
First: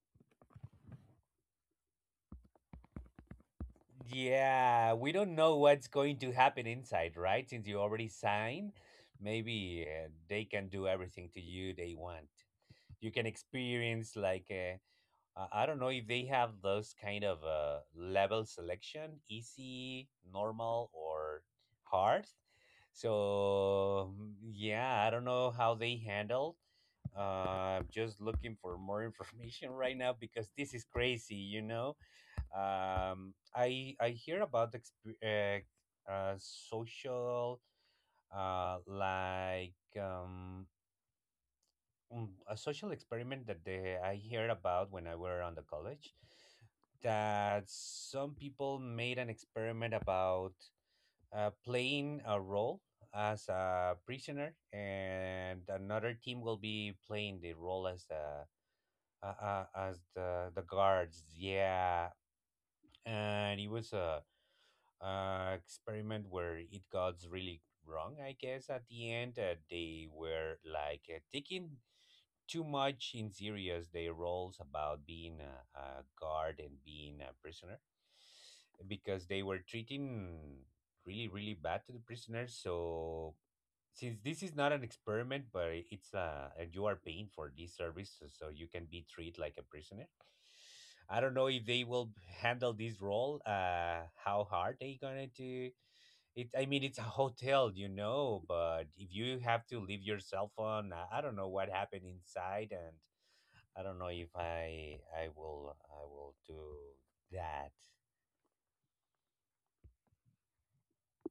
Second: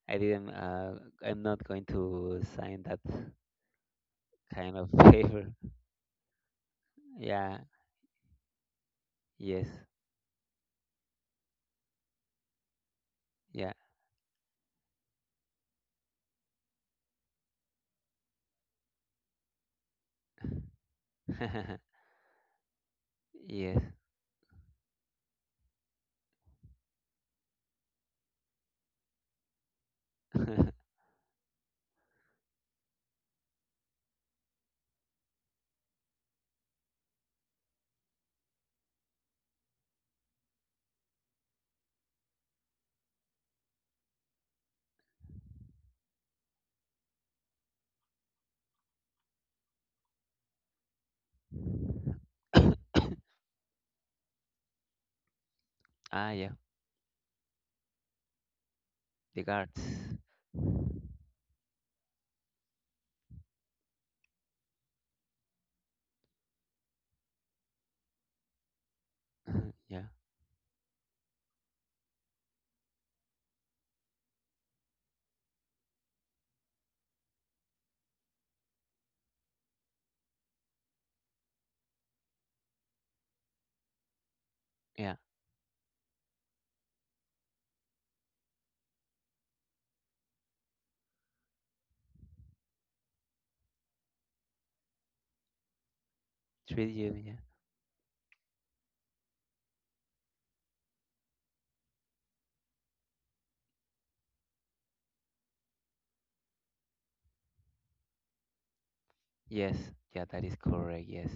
I didn't. I'm not going to sign that kind of
Yeah, we don't
paper.
know what's going to happen inside, right?
Yeah.
Since you already signed,
Yes.
maybe they can do everything to you they want. You can
Yeah.
experience like I don't know if they have those kind of level selection, easy, normal, or hard.
Yes.
So mm, yeah, I don't know how they handle. I'm just looking for more information right now because this is crazy, you know. I hear about social like a social experiment that I heard about when I were on the college, that some people made an experiment about playing a role as a prisoner, and another
Ah,
team
yeah.
will be playing the role as the
The guards.
as the guards. Yeah, and it was a experiment where it got really wrong. I guess at the end
Yeah.
they were like taking too much in serious their roles about being a guard and being a prisoner, because they were treating really, really bad to the prisoners. So since this is not an
Yeah.
experiment, but it's and you are paying for this service, so, so you can be treated like a prisoner. I don't know if they will handle this role. How hard they gonna do it? I
Treat
mean, it's a
you. Yeah.
hotel, you know, but if you have to leave your cell phone, I don't know what happened inside, and I don't know if I will I will do that.
Yes. Yeah. That is correct. Yes.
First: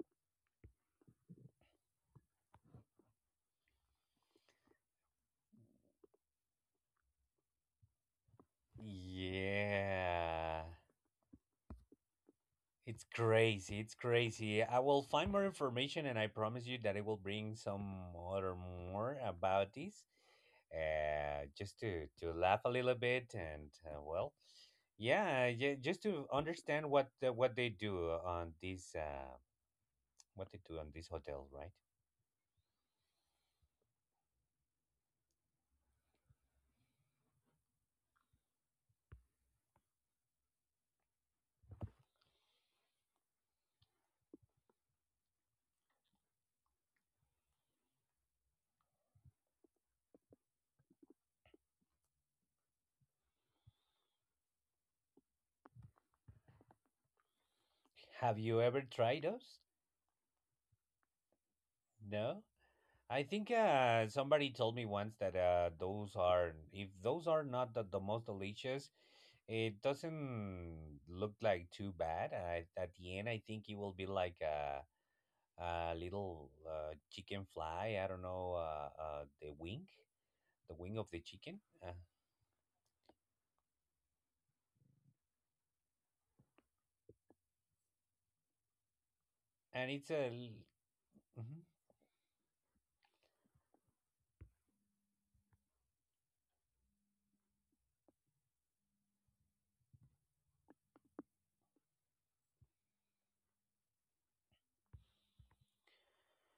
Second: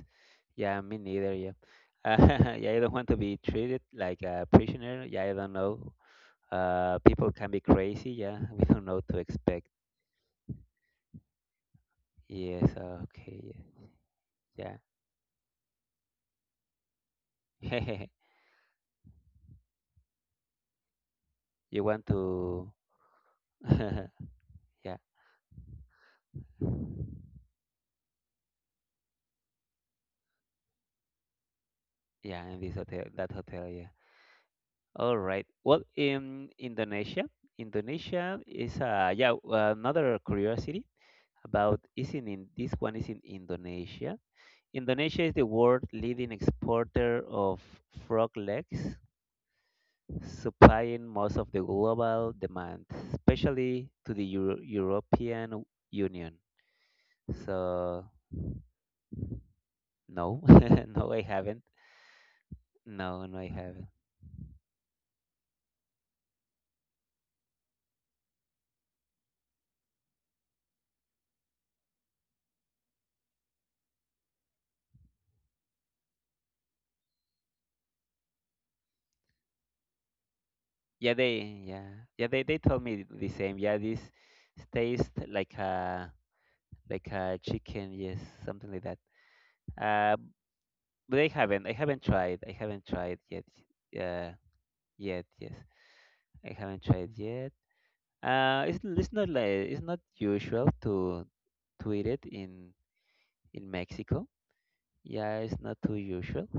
Yeah. Me neither. Yeah. Yeah. I don't want to be treated like a prisoner. Yeah. I don't know. People can be crazy. Yeah. We don't know what to expect.
Yeah.
Yes.
It's
Okay.
crazy. It's crazy.
Yeah.
I will find more information and I promise you that I will bring
Yeah.
some other more about this. Just
You want
to laugh a
to.
little bit and well,
Yeah,
yeah, yeah, just to understand what they do on this hotel, right?
yeah, and this hotel, that hotel, yeah. All right. Well, in Indonesia, Indonesia is yeah well, another curiosity about is in this one is in Indonesia. Indonesia is the world leading exporter of frog legs, supplying most of the global demand, especially to the European Union. So
Have you ever tried those?
no, no, I haven't.
No? I
No, no, I
think
haven't.
somebody told me once that those are, if those are not the most delicious, it doesn't look like too bad. At the end, I think it will be like a little chicken fly. I don't know the wing of
Yeah,
the chicken,
they
uh,
yeah yeah they they told me the same. Yeah, this tastes like a chicken. Yes, something like that.
and it's
Uh,
a.
but I
Mhm.
haven't I haven't tried. I haven't tried yet. Yeah, yet yes. I haven't tried yet. It's not like it's not usual to eat it in Mexico. Yeah, it's not too usual.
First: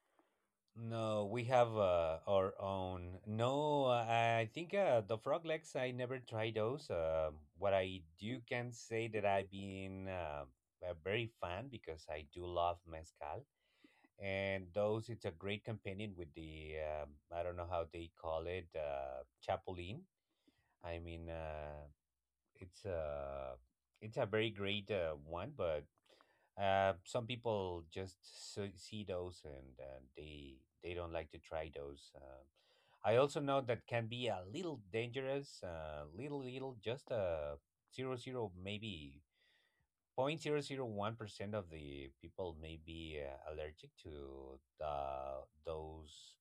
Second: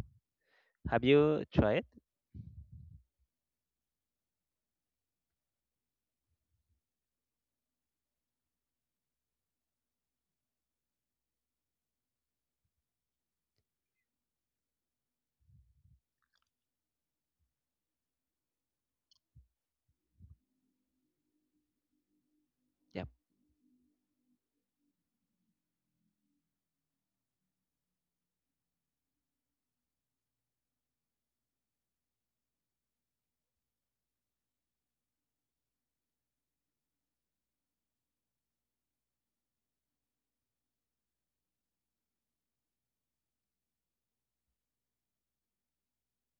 Have
No, we
you
have
tried?
our own. No, I think the frog legs, I never tried those. What I do can say that I've been a very fan because I do love mezcal. And those, it's a great companion with I don't know how they call it, chapulín. I mean, it's
Yeah,
a it's a very great one, but some people just see those and they don't like to try those. I also know that can be a little dangerous, just a zero zero maybe point 0.001% of the people may be allergic to the those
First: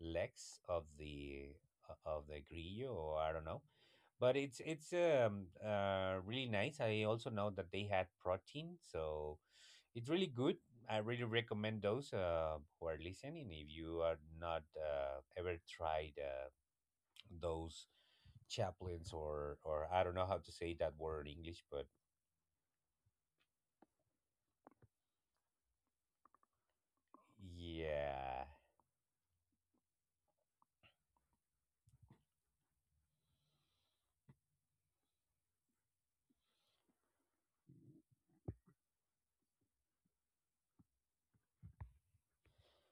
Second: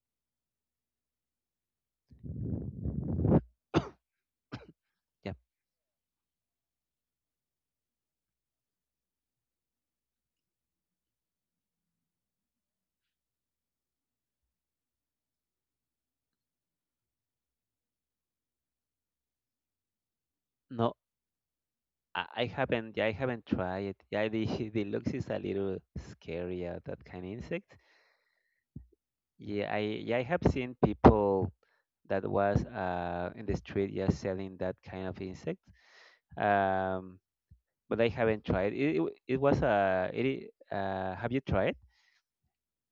legs of the of the grillo or I don't know, but it's it's
yeah.
um uh really nice. I also know that they had protein, so it's really good. I really recommend those who are listening. If you are not ever tried those chaplains, or I don't know how to say that
No,
word in English, but
I haven't, yeah, I haven't tried it. Yeah, the the looks is a little scary, that kind of insect.
yeah,
Yeah I have seen people that was in the street yeah selling that kind of insect. Um, but I haven't tried it. It, it was a it have you tried?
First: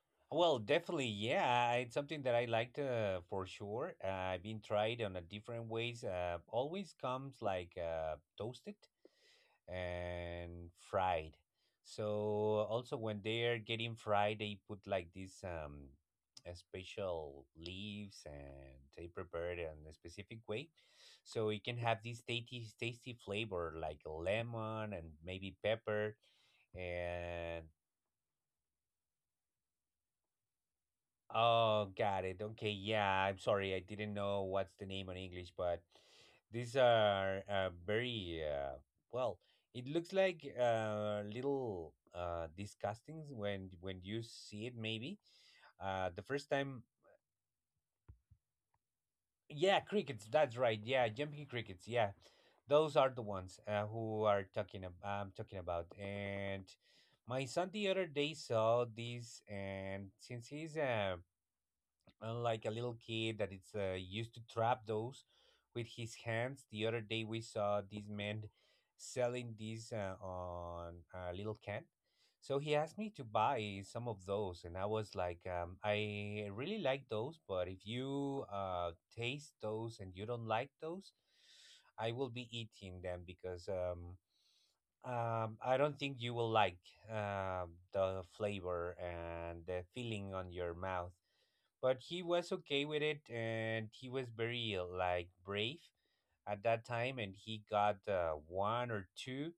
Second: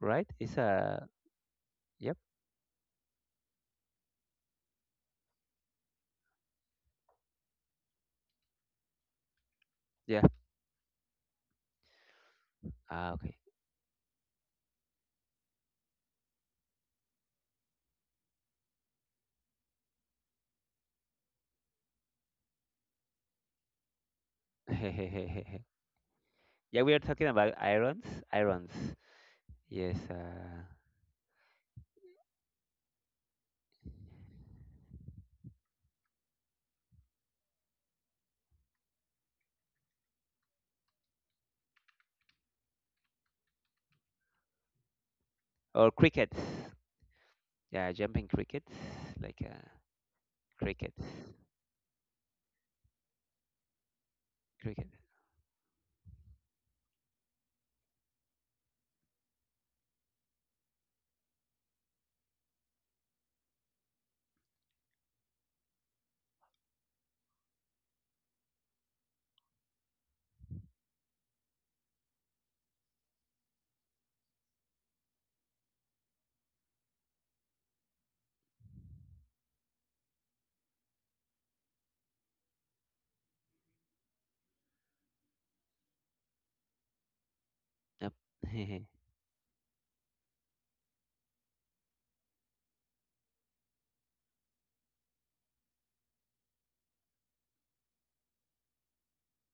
Right? It's
well, definitely,
a
yeah, it's
yep
something that I liked, for sure. I've been tried on a different ways. Always comes like toasted
yeah
and fried. So also
ah
when
okay.
they are getting fried, they put like these special leaves, and they prepare it in a specific way, so it can have this tasty tasty flavor like lemon and maybe pepper,
Yeah, we are talking about
and
irons. Yes
Oh, got it. Okay, yeah, I'm sorry. I didn't know what's the name in English, but these are very well, it looks like little disgusting when you see it, maybe.
or
The
crickets.
first time,
Yeah, jumping crickets like
yeah, crickets, that's right.
crickets.
Yeah, jumping crickets. Yeah. Those are the ones who are talking
Cricket.
ab I'm talking about. And my son, the other day, saw this, and since he's a, unlike a little kid that is used to trap those with his hands. The other day we saw this man selling these on a little can. So he asked me to buy some of those, and I was like, I really like those, but if you taste those and you don't like those, I will be eating them, because I don't think you will like
Yep.
the flavor and the feeling on your mouth, but he was okay with it, and he was very like brave at that time, and he got one or two,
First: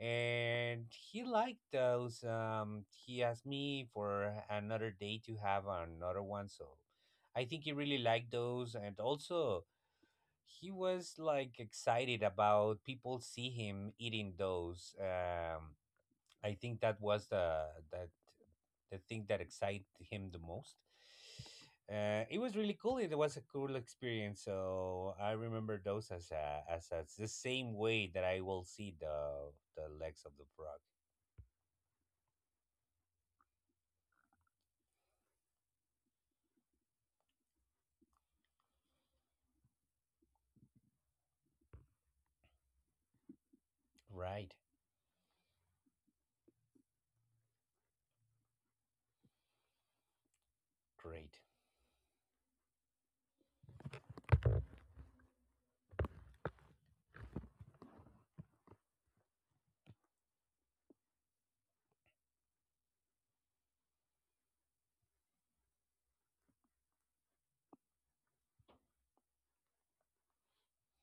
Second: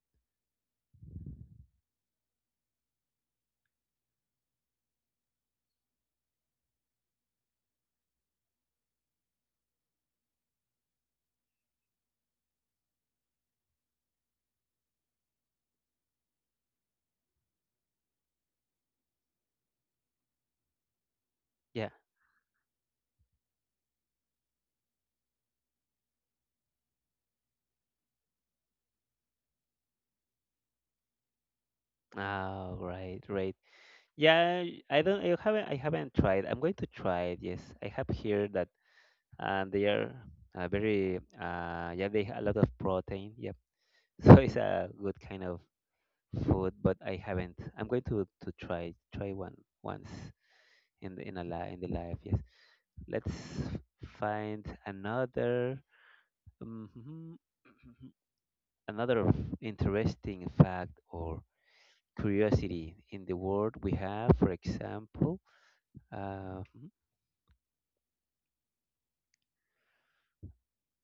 and he liked those. He asked me for another day to have another one, so I think he really liked those, and also he was like excited about people see him eating those. I think that was the the thing that excited him the most.
Yeah.
It was really cool. It was a cool experience. So I remember those as as the same way that I will see the legs of the frog.
Oh, right, right. Yeah, I don't. I haven't. I haven't tried. I'm going to try it. Yes, I have heard that they are very. Yeah, they have a lot of protein. Yep. So
Right.
it's a good kind of food, but I haven't. I'm going to to try one once in the
Great.
in the life. Yes. Let's find another. Mhm. Another interesting fact or curiosity in the world we have, for example. Mhm,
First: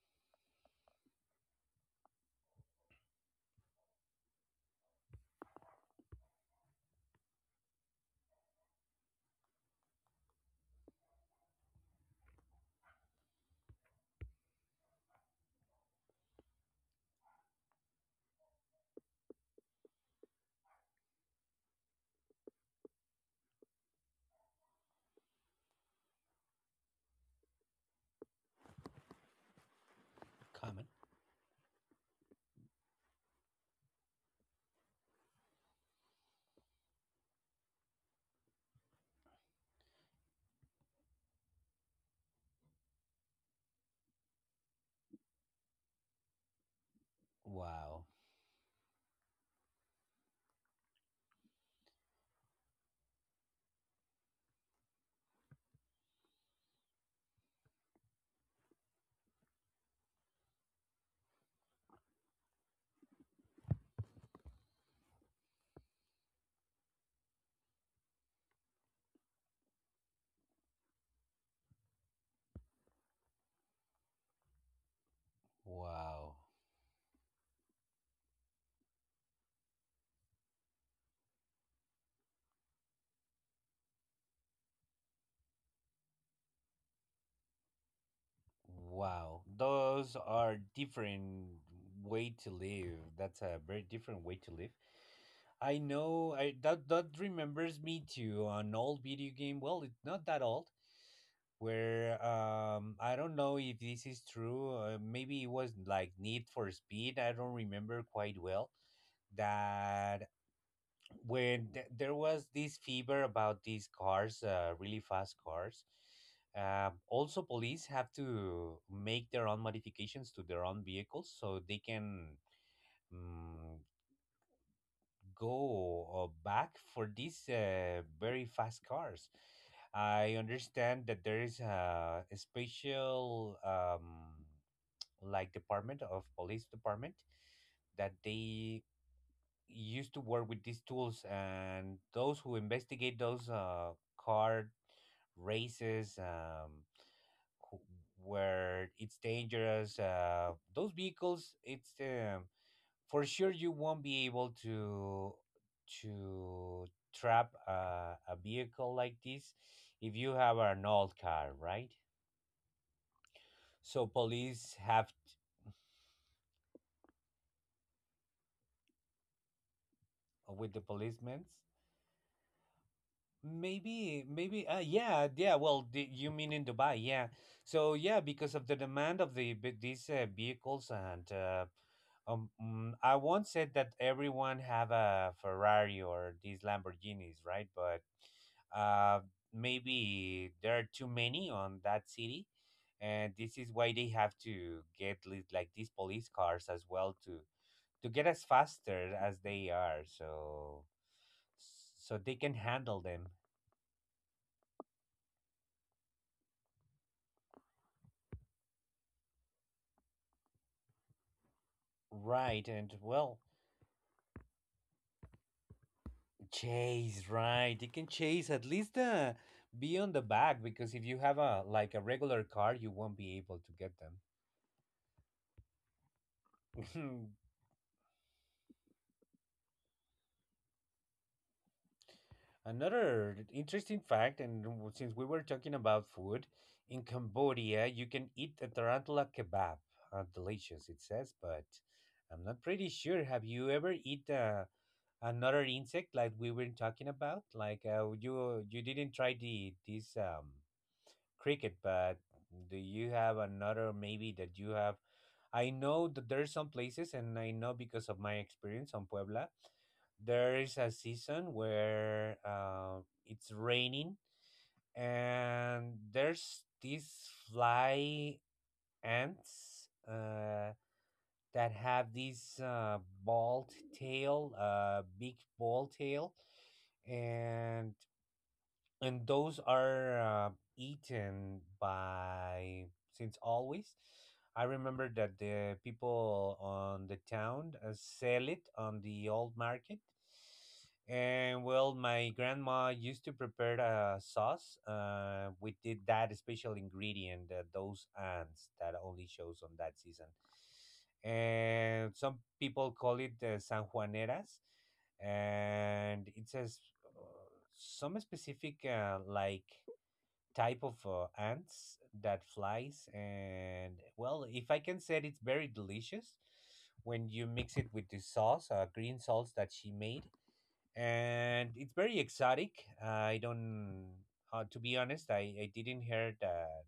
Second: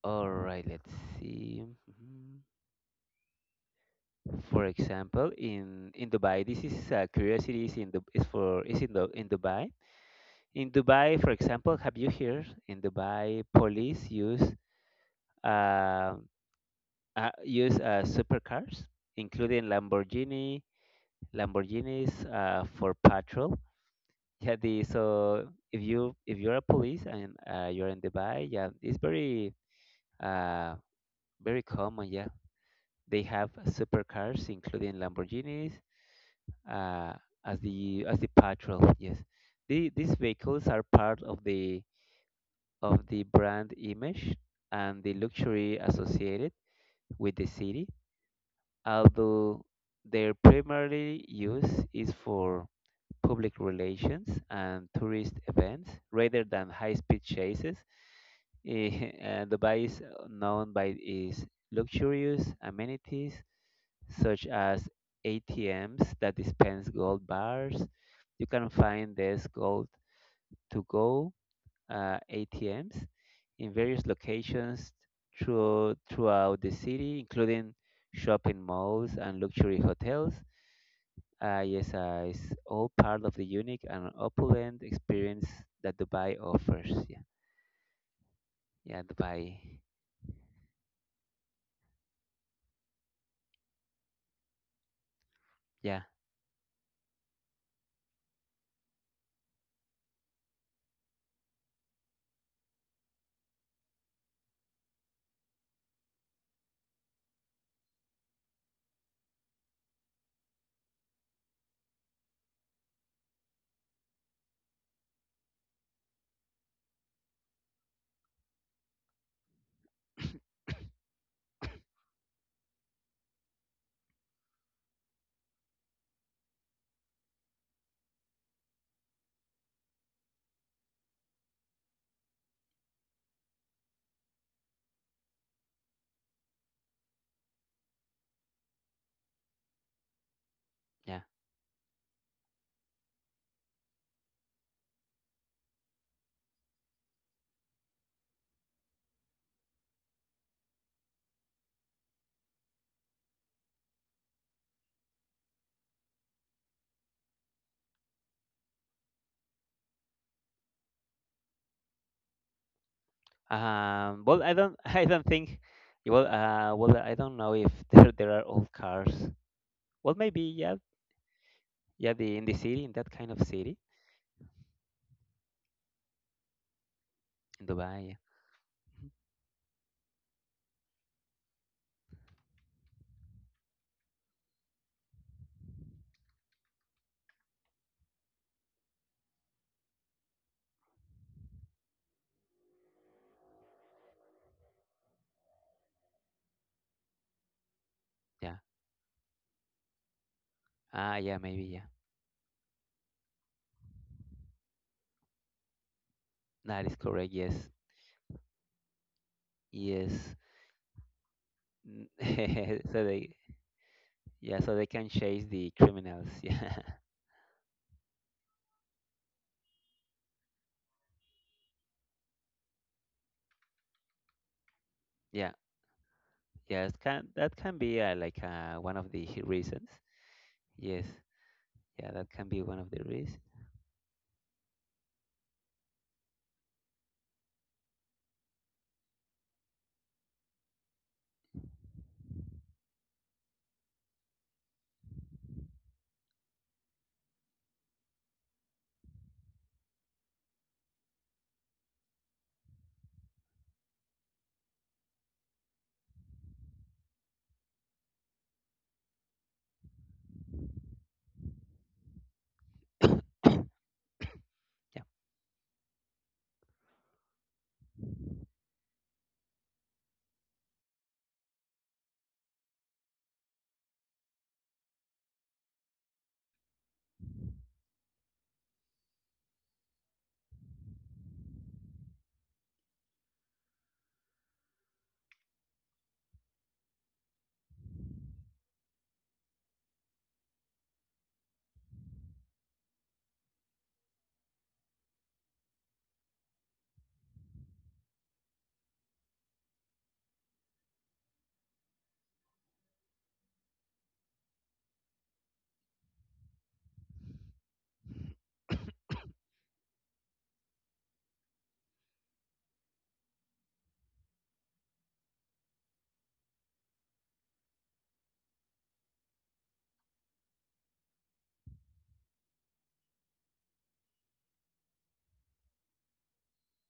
all right, let's see. Mhm. For example, in Dubai, this is curiosity is in the is for is in the in Dubai. In Dubai, for example, have you heard in Dubai police use uh, supercars, including Lamborghinis for patrol. Yeah, the so if you're a police and you're in Dubai, yeah, it's very Uh,
Common.
very common, yeah. They have supercars, including Lamborghinis, uh, as the patrol. Yes, these vehicles are part of the brand image and the luxury associated with the city,
Wow.
although their primary use is for public relations and tourist events rather than high-speed chases. Dubai is known by its luxurious amenities such as ATMs that dispense gold bars. You can find these gold to go ATMs in various locations
Wow.
throughout the city, including shopping malls and luxury hotels. Yes, it's all part of the unique and opulent experience that Dubai offers. Yeah, yeah,
Wow.
Dubai.
Those are different way to live. That's a very different way to live. I
Yeah,
know, I that that remembers me to an old video game. Well, it's not that old, where I don't know if this is true. Maybe it was like Need for Speed. I don't remember quite well that when there was this fever about these cars, really fast cars. Also, police have to make their own modifications to their own vehicles so they can. Mm, Go back for these very fast cars. I understand that there is a special, like, department of police department that they used to work with these tools,
yeah.
and those who investigate those car races, who- where it's dangerous, those vehicles. It's for sure you won't be able to trap a vehicle like this if you have an old car, right? So
Well, I
police
don't,
have
I don't think. Well, well, I don't know if there are old cars. Well, maybe
with
yeah,
the policemen.
yeah. The in the city, in that kind of city,
Maybe, maybe, yeah, yeah. Well, you mean in Dubai, yeah.
in
So yeah,
Dubai.
because of the demand of these vehicles, and I once said that everyone have a Ferrari or these Lamborghinis, right? But uh, maybe there are too many on that city, and this is why they have to get like these police cars as well, to get as
Yeah.
faster as they are, so
Ah, yeah, maybe yeah.
they can handle them.
That is correct. Yes, yes.
Right,
N-
and
so they,
well,
yeah, so they can chase the criminals. Yeah,
chase, right. You can chase at least, be on the back, because if you have a like a regular car, you won't be able to get
yeah, yeah. It can
them.
that can be like one of the reasons? Yes, yeah, that can be one of the
Another
reasons.
interesting fact, and since we were talking about food, in Cambodia you can eat a tarantula kebab. Delicious, it says, but I'm not pretty sure. Have you ever eat another insect, like we were talking about? Like, you didn't try the this cricket, but do you have another maybe that you have? I know that there's some places, and I know because of my experience on Puebla, there is a season where it's raining,
Yeah,
and there's these fly ants that have this bald tail, big bald tail, and those are eaten by, since always, I remember that the people on the town sell it on the old market, and well, my grandma used to prepare a sauce with that special ingredient, those ants that only shows on that season, and some people call it san juaneras, and it says uh, some specific, like, type of ants that flies. And well, if I can say it, it's very delicious when you mix it with the sauce, green sauce that she made, and it's very exotic. I don't To be honest, I didn't hear that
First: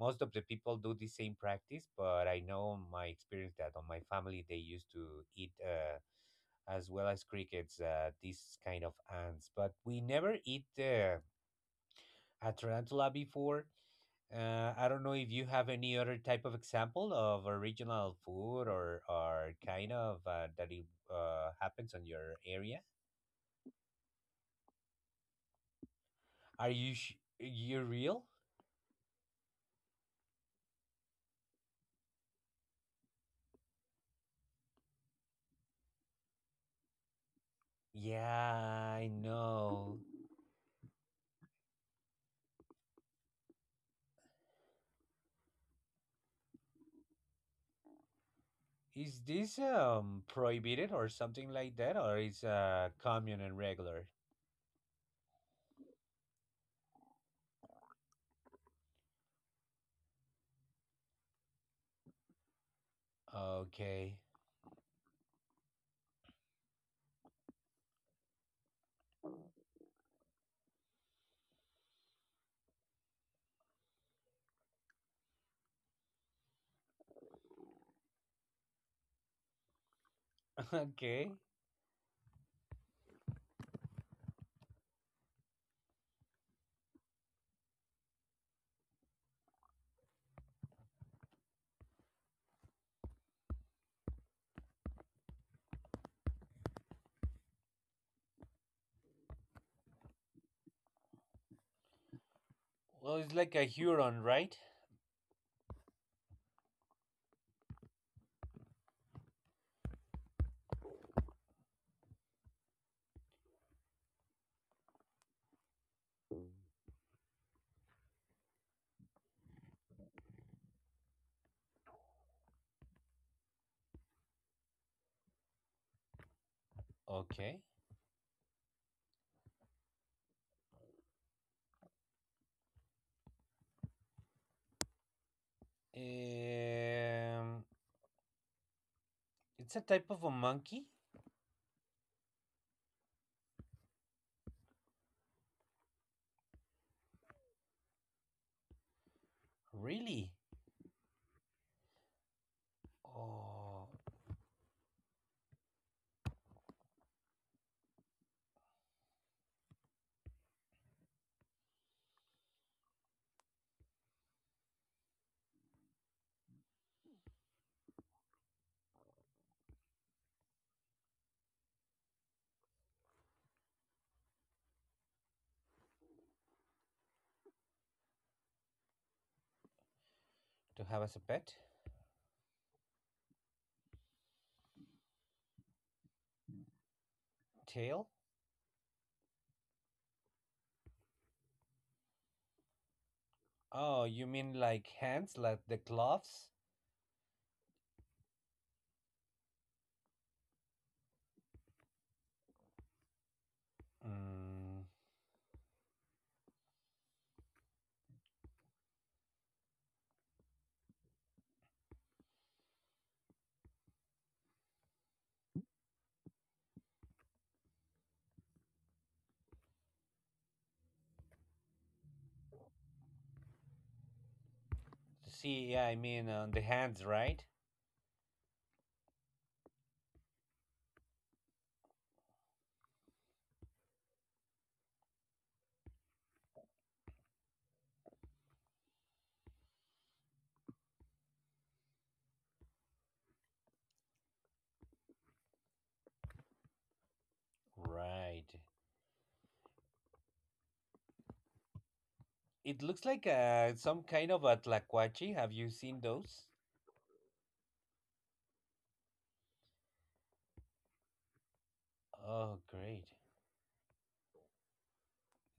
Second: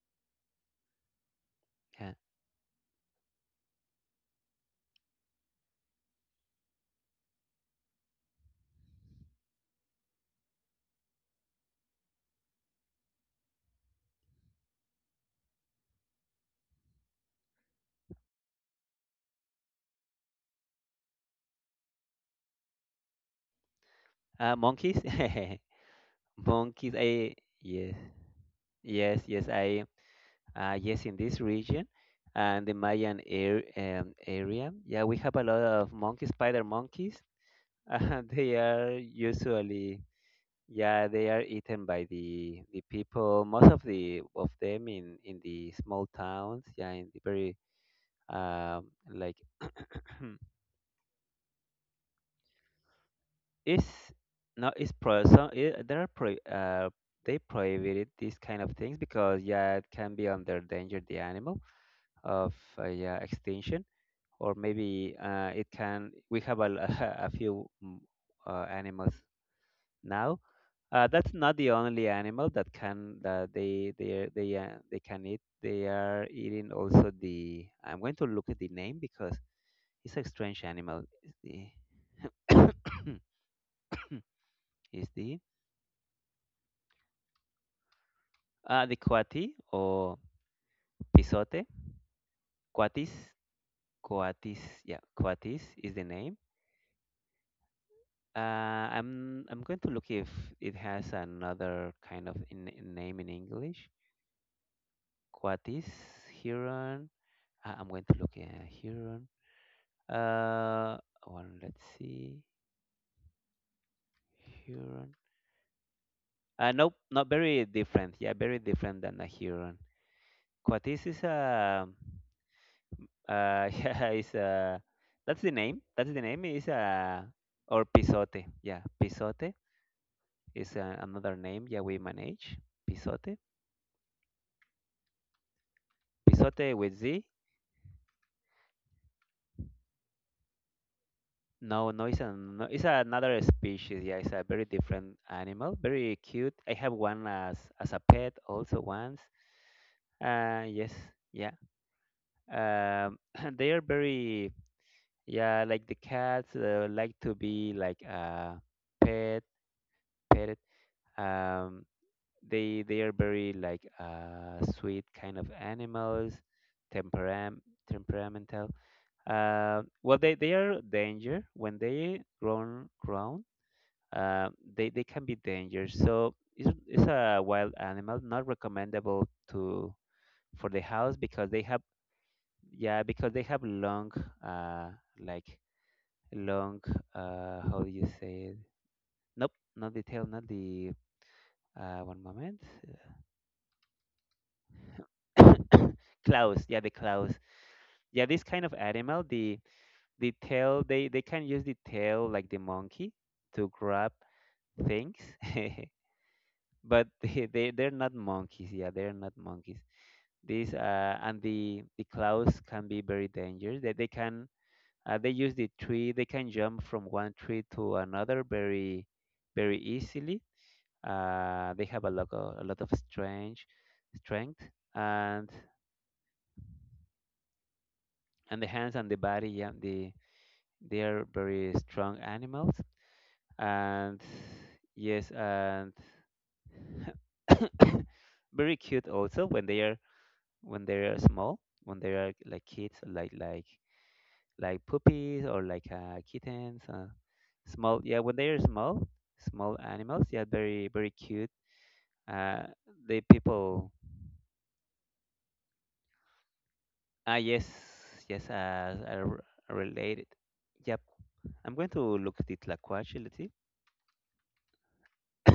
most of the people do the same practice,
yeah.
but I know my experience that on my family they used to eat, as well as crickets, these kind of ants, but we never eat the a tarantula before. I don't know if you have any other type of example of original food, or kind of, that it, happens on your area.
Monkeys,
Are
monkeys.
you
I
you
Yes.
real?
Yes, yes, I yes in this region and the Mayan area. Yeah, we have a lot of monkeys, spider monkeys. They
Yeah,
are
I
usually
know.
yeah they are eaten by the people. Most of them in the small towns. Yeah, in the very um
Is
like
this prohibited or something like that, or is common and
it's
regular?
no it's pro so it, there are pro they prohibited these kind of things because yeah it can be under danger the animal of yeah extinction
Okay,
or maybe it can we have a, a few animals now that's not the only animal that can that they can eat they are eating also the I'm going to look at the name because it's a strange animal
okay.
is the is the coati or pisote coatis coatis yeah coatis is the name. I'm going to look if it has another kind of
Well,
name in
it's like a
English.
Huron, right?
Coatis, Huron. I'm going to look at Huron. Uh, one, let's see. Huron. Nope, not very different. Yeah, very different than a Huron. Coatis is a, yeah, is a, that's the name. That's the name. Is a,
Okay.
or Pisote. Yeah, Pisote is another name. Yeah, we manage Pisote. Pisote with Z.
Um, it's a type of a monkey.
No, no, no, it's another species. Yeah, it's a very different animal, very cute. I have one as a pet also once.
Really?
Yes, yeah. Um, they are
Oh,
very yeah, like the cats like to be like pet petted. Um, they are very like sweet kind of animals, temperam temperamental. Well, they are danger when they grown. uh, they can be dangerous. So it's a wild animal, not recommendable to for the
to have
house
as a
because
pet?
they have yeah because they have long uh like long how do you
Tail?
say it? Nope, not the tail, not the one moment.
Oh, you mean like hands, like the gloves?
Claws, yeah, the claws. Yeah, this kind of animal, the tail, they can use the tail like the monkey to grab
Mm,
things. But they're not monkeys, yeah, they're not monkeys. These and the clouds can be very dangerous. That they can they use the tree. They can jump from one tree to another very very easily. They have a lot of strange strength and
See, yeah, I mean, the hands, right?
and the hands and the body. Yeah, the they are very strong animals. And yes, and very cute also when they are small when they are like kids like puppies or like kittens, small. Yeah, when they
Right.
are small, small animals. Yeah, very very cute. Uh,
It looks
the
like,
people.
some kind of a tlacuache. Have you seen those?
Ah, yes, yes. Related. Yep. I'm going to look at
Oh,
it
great.
tlacuache. Let's see.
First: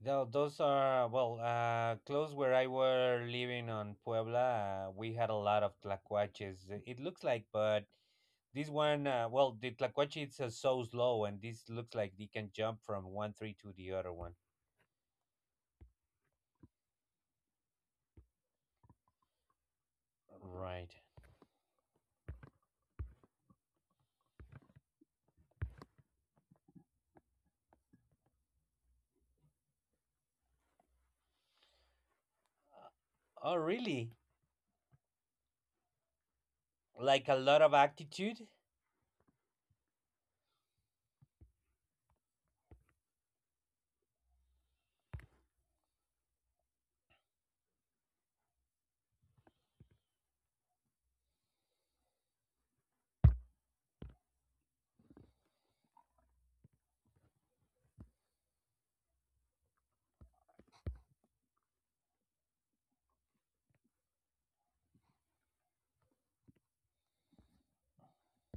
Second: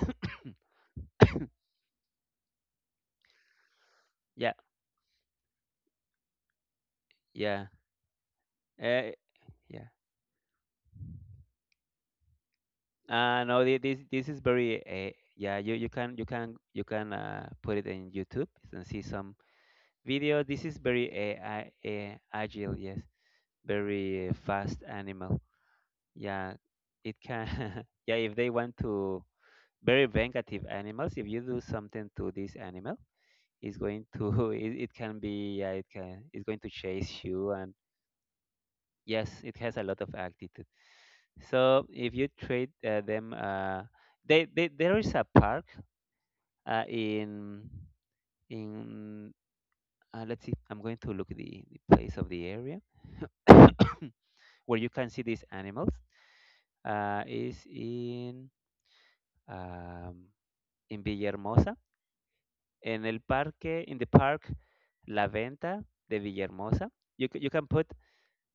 Those are, well, close where I were living on
Yeah,
Puebla, we had a lot of tlacuaches. It looks like,
yeah,
but this one,
uh,
well, the
yeah.
Tlacuache is, so slow, and this looks like they can jump from one tree
No,
to the
this
other
this
one.
is very. Yeah, you can put it in YouTube and see some video. This is
Right.
very agile. Yes. Very fast animal. Yeah, it can. Yeah, if they want to very vengative animals, if you do something to this animal,
Oh,
it's going
really?
to it can be yeah it can it's going to chase
Like a
you
lot of
and
altitude?
yes, it has a lot of attitude. So if you trade them, they there is a park uh, in in let's see, I'm going to look the place of the area where you can see these animals. Is um, in Villahermosa, en el parque, in the park La Venta de Villahermosa. You can put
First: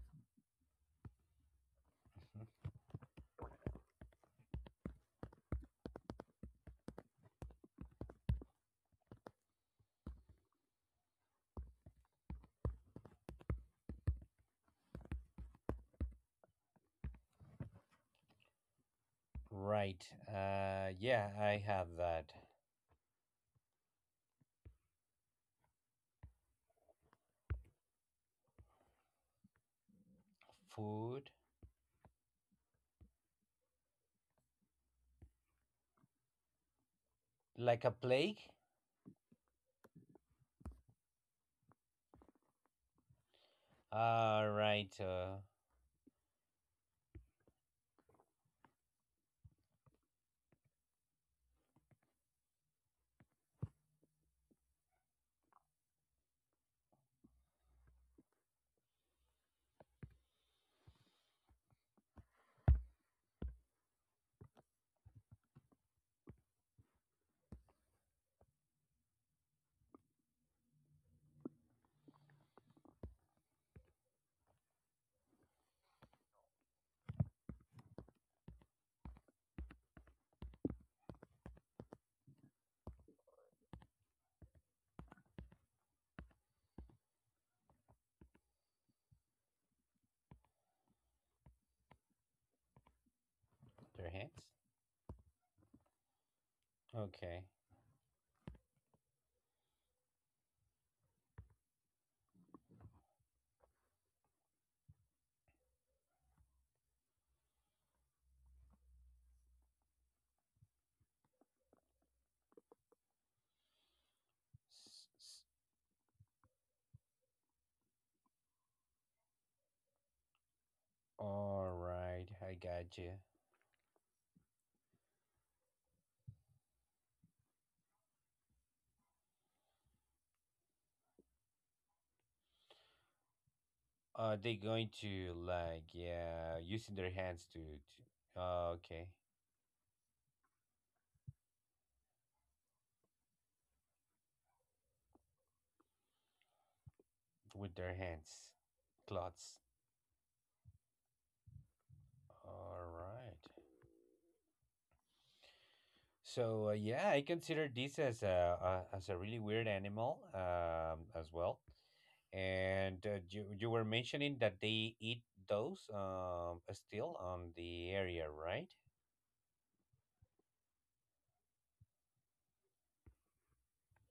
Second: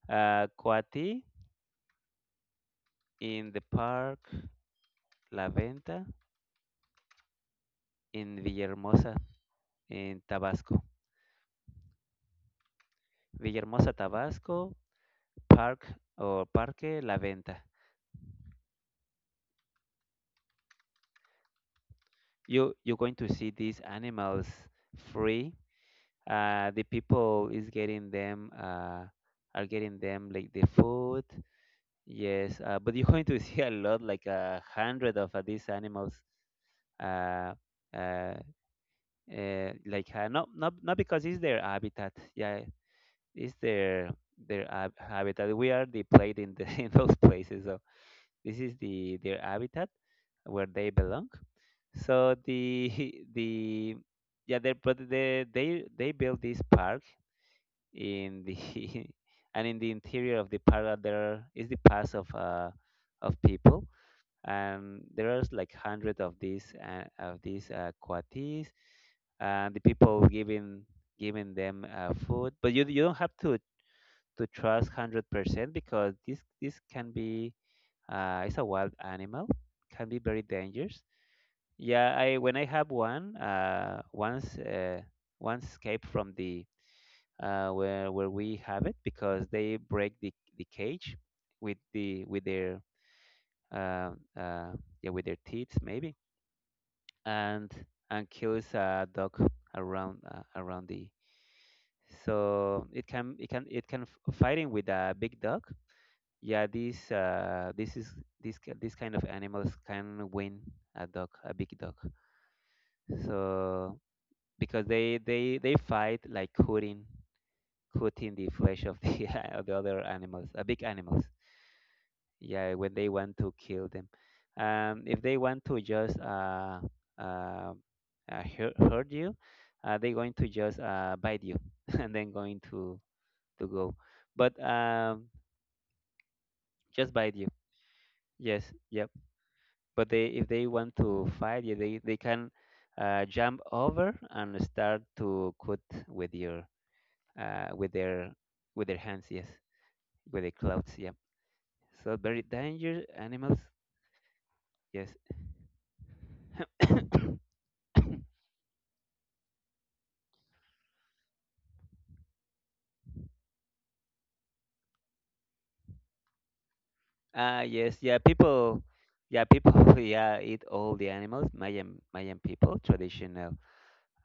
Coatí in the park La Venta in Villahermosa in Tabasco. Villahermosa, Tabasco, park or Parque La Venta.
Right. Yeah, I have that.
You you're going to see these animals free. The people is getting them are getting them like the food.
Food?
Yes, but you're going to see a lot, like a hundred of these animals. Uh,
Like a
uh,
plague?
like not because it's their habitat. Yeah, it's their
All right.
habitat. We are the plate in the in those places. So this is the their habitat where they belong. So the the yeah, they but they built this park in the and in the interior of the park there is the paths of people and there are like hundreds of these coatis and the people giving giving them food but you don't have to trust 100% because this can be it's a wild animal can be very dangerous yeah I when I have one once once escaped from the where we have it because they break the cage with the with their uh,
Their hands?
uh, yeah with their teeth maybe
Okay.
and and kills a dog around around the so it can fighting with a big dog yeah this this is this this kind of animals can win a dog a big dog so because
S- s-
they fight like hooting cut in the flesh of the of the other animals, big animals.
All right. I
Yeah, when
got
they
you.
want to kill them, if they want to just uh, hurt you, they're going to just bite you and then going to go.
Are
But
they going to, like, yeah, using
just
their
bite you.
hands to? To.
Yes,
Oh,
yep.
okay.
But they if they want to fight you, they can jump over and start to cut with your uh,
With
with
their
their
hands,
with their hands. Yes,
clots.
with their clothes. Yeah, so very
All
dangerous
right.
animals. Yes.
So, yeah, I consider this as a as a really weird animal, as well. And, you were mentioning that they eat those, still
Ah
on
yes,
the area, right?
yeah, people, yeah, eat all the animals. Mayan Mayan people, traditional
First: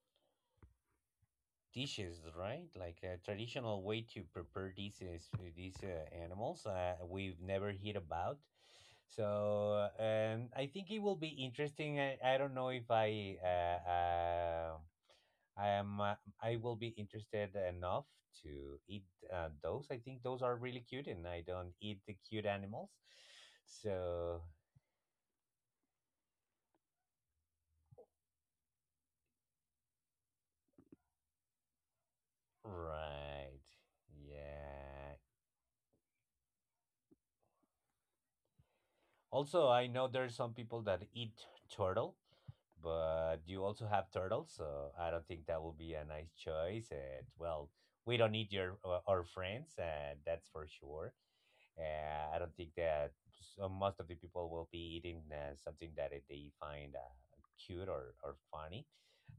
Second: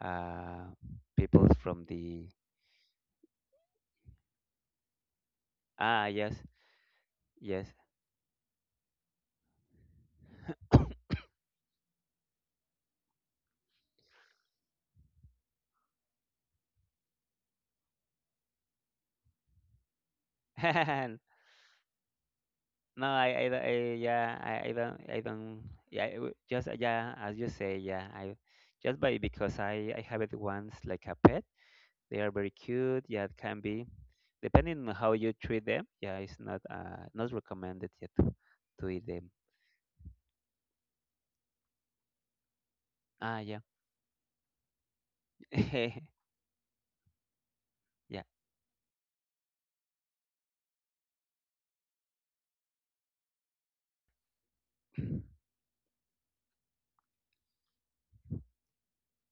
uh peoples from
Dishes,
the
right? Like a traditional way to prepare these
ah yes,
animals, we've
yes.
never heard about. So, I think it will be interesting. I don't know if I am uh, I will be interested enough to eat, those. I think those are really cute, and I don't eat the cute animals.
No, yeah,
So
I don't, yeah, it just yeah, as you say, yeah, I just by because I have it once like a pet. They are very cute. Yeah, it can
right,
be. Depending on how
yeah.
you treat them, yeah, it's not not recommended yet to eat them.
Also, I know there's some people that eat turtle, but
Ah,
you
yeah,
also have turtles, so I don't think that will be a nice choice. And well, we
yeah,
don't need your our friends, and that's for sure. I don't think that so most of the people will be eating, something that, they find, cute, or funny,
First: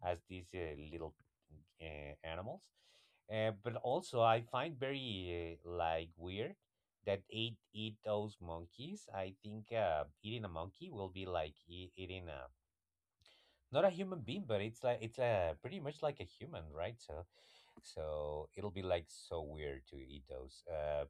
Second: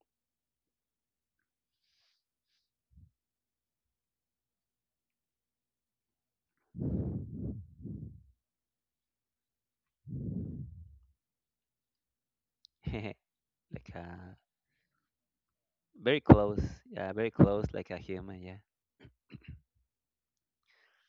as these little, animals. But also, I find very, like, weird that eat those monkeys. I think, eating a monkey will be like eating a, not a
like
human being, but it's like it's a pretty much like
very
a
close,
human, right?
yeah,
So
very close, like a human,
so it'll be like so weird to eat those,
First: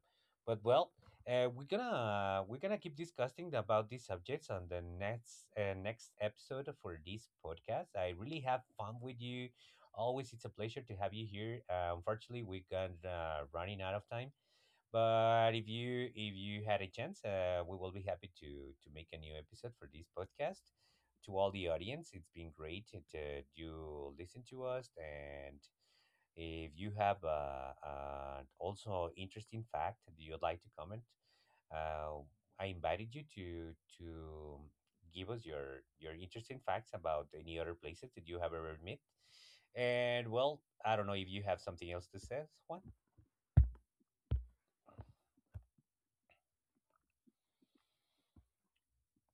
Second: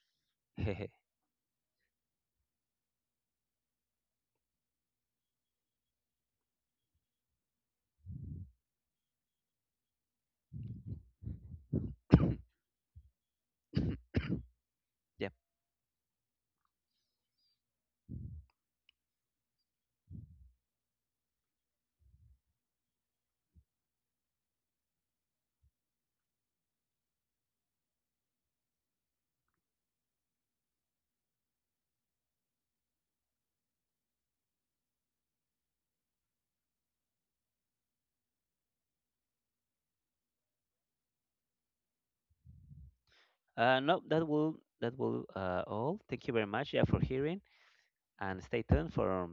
but
yeah,
well, we're gonna keep discussing about these subjects on the next episode for this podcast. I really have fun with you, always. It's a pleasure to have you here. Unfortunately we got, running out of time,
yeah.
but if you had a chance, we will be happy to make a new episode for this podcast. To all the audience, it's been great that you listen to us, and if you have, also interesting fact that you'd like to comment, uh, I invited you to give us your interesting facts about any other places that you have ever met. And well, I don't know if you have something else to say, Juan.
No, that will all. Thank you very much, yeah, for hearing and stay tuned for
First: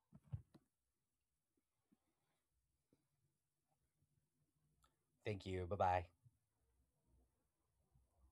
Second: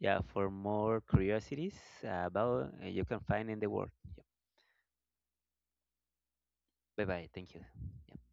yeah for more curiosities about you can find in the world. Yeah.
Thank you. Bye bye.
Bye bye. Thank you. Yeah.